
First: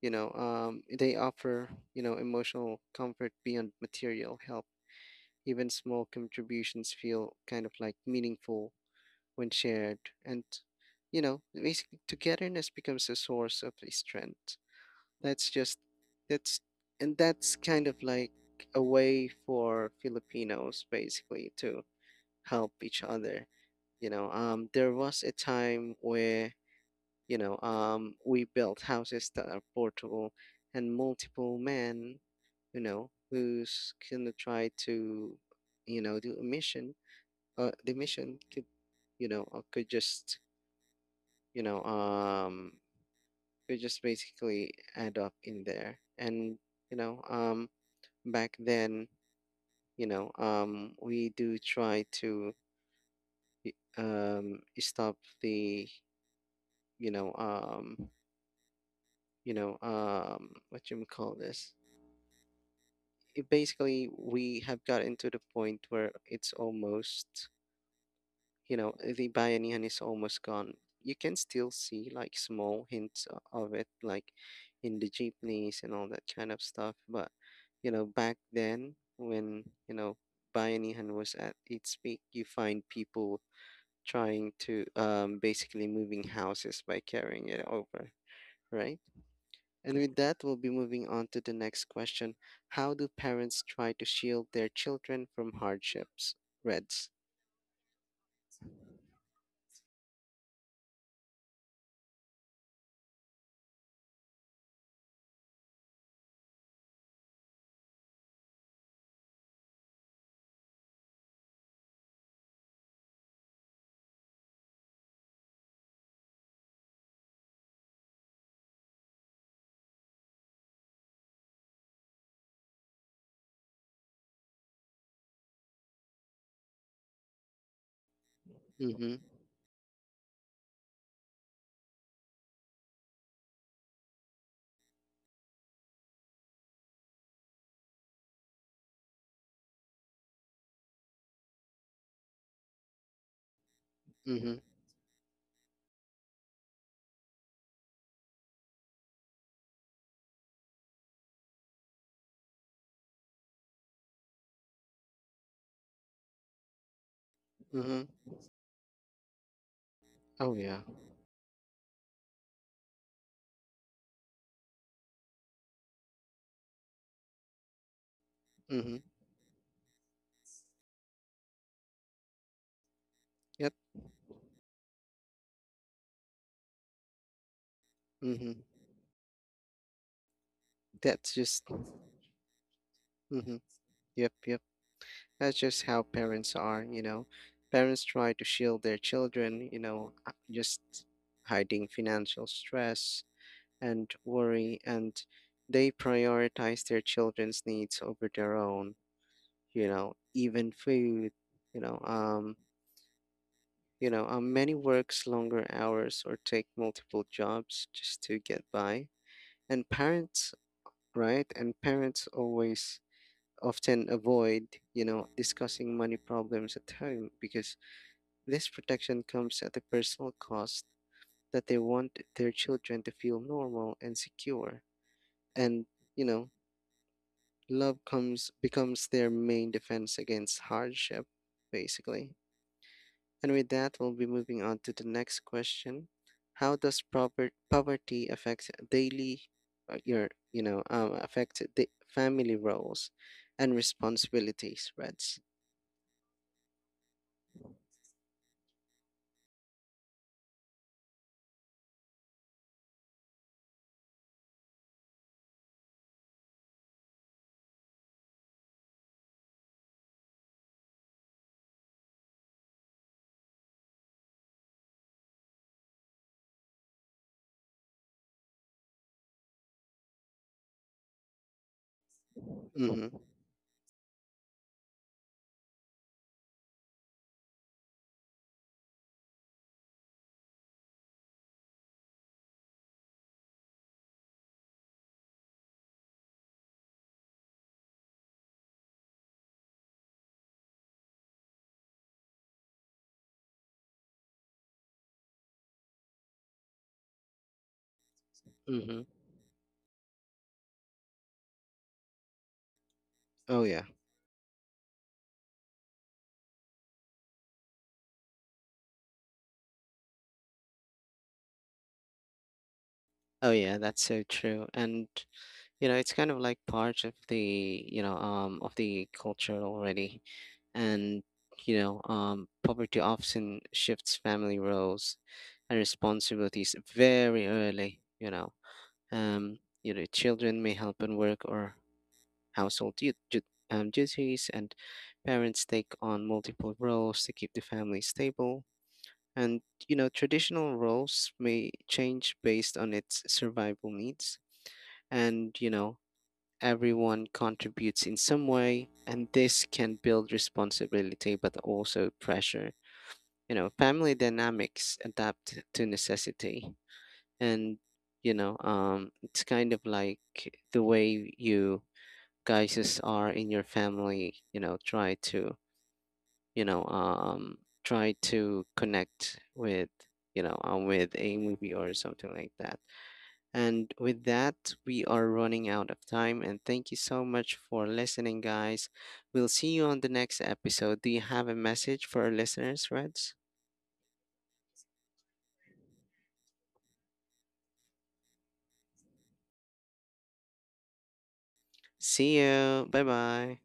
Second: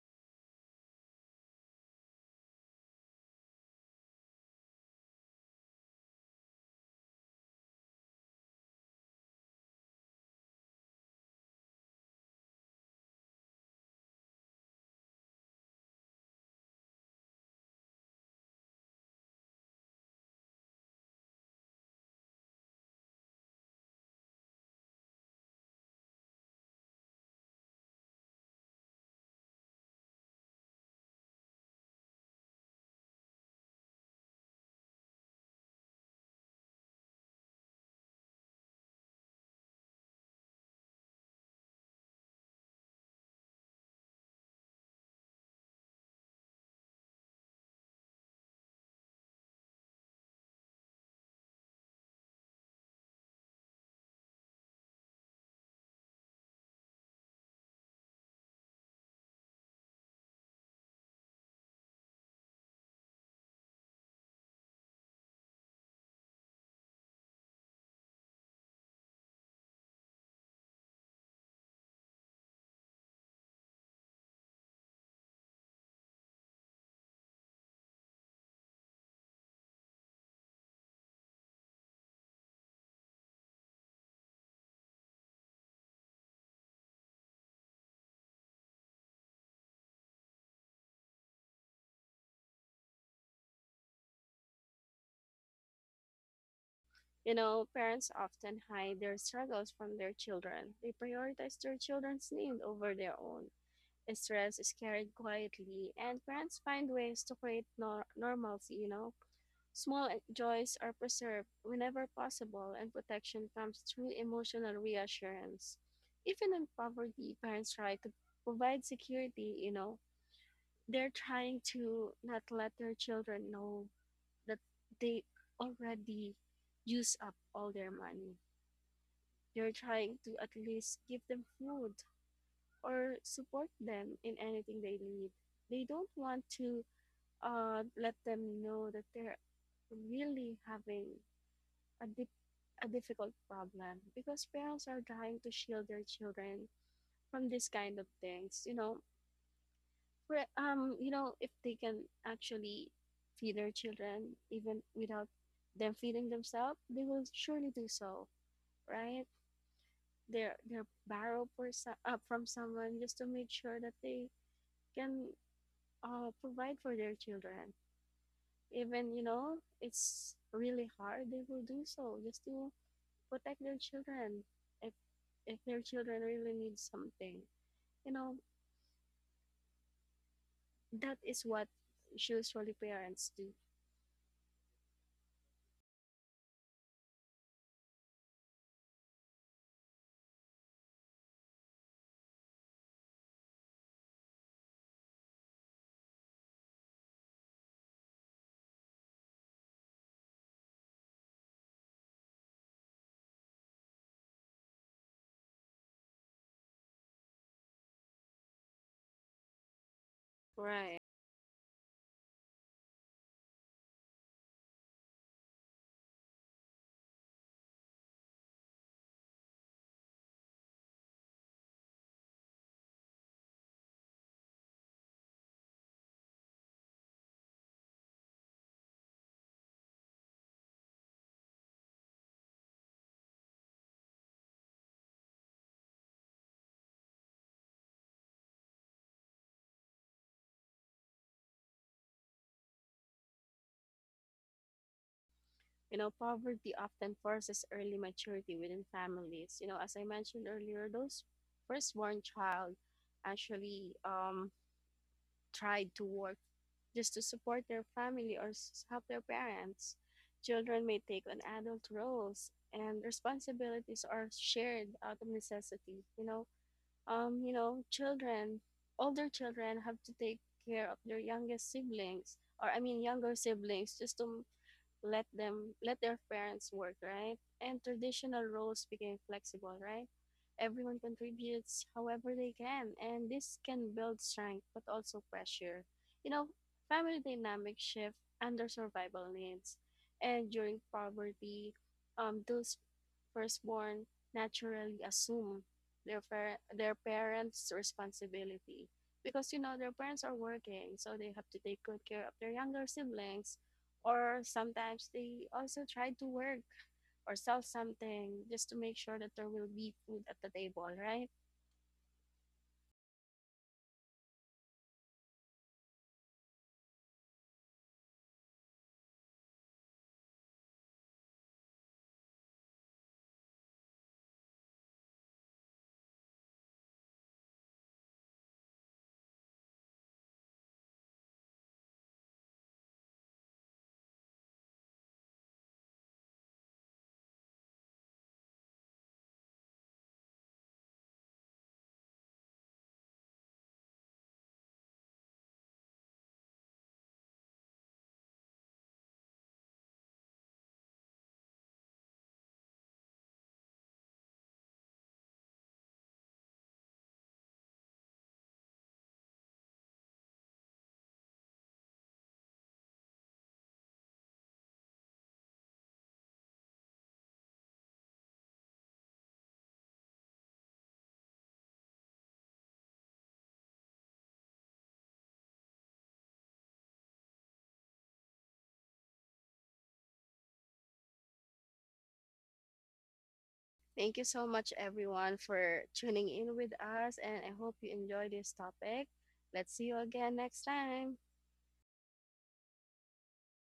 Speaker 1: they offer, emotional comfort beyond material help. Even small contributions feel kind of like meaningful when shared, and, basically, togetherness becomes a source of strength. That's just that's and that's kind of like a way for Filipinos basically to help each other. There was a time where, we built houses that are portable, and multiple men, who's gonna try to, do a mission. The mission could, could just, you know, um, could just basically add up in there. And, you know, um, back then, we do try to y- stop the, you know, um, what you call this? It basically, we have gotten to the point where it's almost, the bayanihan is almost gone. You can still see like small hints of it, like in the jeepneys and all that kind of stuff, but, back then when, bayanihan was at its peak, you find people trying to basically moving houses by carrying it over, right? And with that, we'll be moving on to the next question: how do parents try to shield their children from hardships, Reds?
Speaker 2: You know, parents often hide their struggles from their children. They prioritize their children's need over their own. Stress is carried quietly, and parents find ways to create normalcy, you know. Small joys are preserved whenever possible, and protection comes through emotional reassurance. Even in poverty, parents try to provide security, you know. They're trying to not let their children know that they already use up all their money.
Speaker 1: Mm-hmm.
Speaker 2: They're trying to at least give them food or support them in anything they need. They don't want to let them know that they're really having a, di- a difficult problem, because
Speaker 1: Mm-hmm.
Speaker 2: parents are trying to shield their children from this kind of things. You know, you know, if they can actually feed their children even without them feeding themselves, they will surely do
Speaker 1: Mm-hmm.
Speaker 2: so, right?
Speaker 1: Oh
Speaker 2: They're
Speaker 1: yeah.
Speaker 2: they're borrow for from someone just to make sure that they can provide for their children.
Speaker 1: Mm-hmm.
Speaker 2: Even you know it's really hard, they will do so just to protect
Speaker 1: Yep.
Speaker 2: their children. If if their children really need something, you know,
Speaker 1: Mm-hmm.
Speaker 2: that
Speaker 1: That's
Speaker 2: is
Speaker 1: just.
Speaker 2: what usually parents do,
Speaker 1: Mm-hmm. Yep, yep. That's just how parents are, you know. Parents try to shield their children, just hiding financial stress and worry, and they prioritize their children's needs over their own, even food. you know, um, Many works longer hours or take multiple jobs just to get by. And parents,
Speaker 2: right?
Speaker 1: right? And parents always often avoid, discussing money problems at home, because this protection comes at a personal cost that they want their children to feel normal and secure. And, you know, love comes becomes their main defense against hardship, basically. And with that, we'll be moving on to the next question: how does proper poverty affect daily your you know affect the family roles and responsibilities, Reds?
Speaker 2: You know, poverty often forces early maturity within families. You know, as I mentioned earlier, those firstborn child actually tried to work just to support their family or help their parents. Children may take on adult roles, and responsibilities are shared out of necessity, you know? um, you know, children, Older children have to take care of their youngest siblings, or I mean,
Speaker 1: Mm-hmm.
Speaker 2: younger siblings, just to let their parents work, right? And traditional roles became flexible, right? Everyone contributes however they can, and this can build strength but also pressure. You know, family dynamics shift under survival needs, and during poverty, those firstborn naturally assume their their parents' responsibility,
Speaker 1: Mm-hmm.
Speaker 2: because you know their parents are working, so they have to take good care of their younger siblings,
Speaker 1: Oh yeah.
Speaker 2: or sometimes they also try to work or sell something just to make sure that there will be food at the table, right?
Speaker 1: Oh yeah, that's so true. And, it's kind of like part of the culture already, and poverty often shifts family roles and responsibilities very early. Children may help in work or household duties, and parents take on multiple roles to keep the family stable. And, traditional roles may change based on its survival needs. And, everyone contributes in some way, and this can build responsibility but also pressure. Family dynamics adapt to necessity, and it's kind of like the way you guys are in your family, you know um try to connect with, with a movie or something like that. And with that, we are running out of time, and thank you so much for listening, guys. We'll see you on the next episode. Do you have a message for our listeners, Reds?
Speaker 2: Thank you so much, everyone, for tuning in with us, and I hope you enjoy this topic. Let's see you again next time.
Speaker 1: See you, bye bye.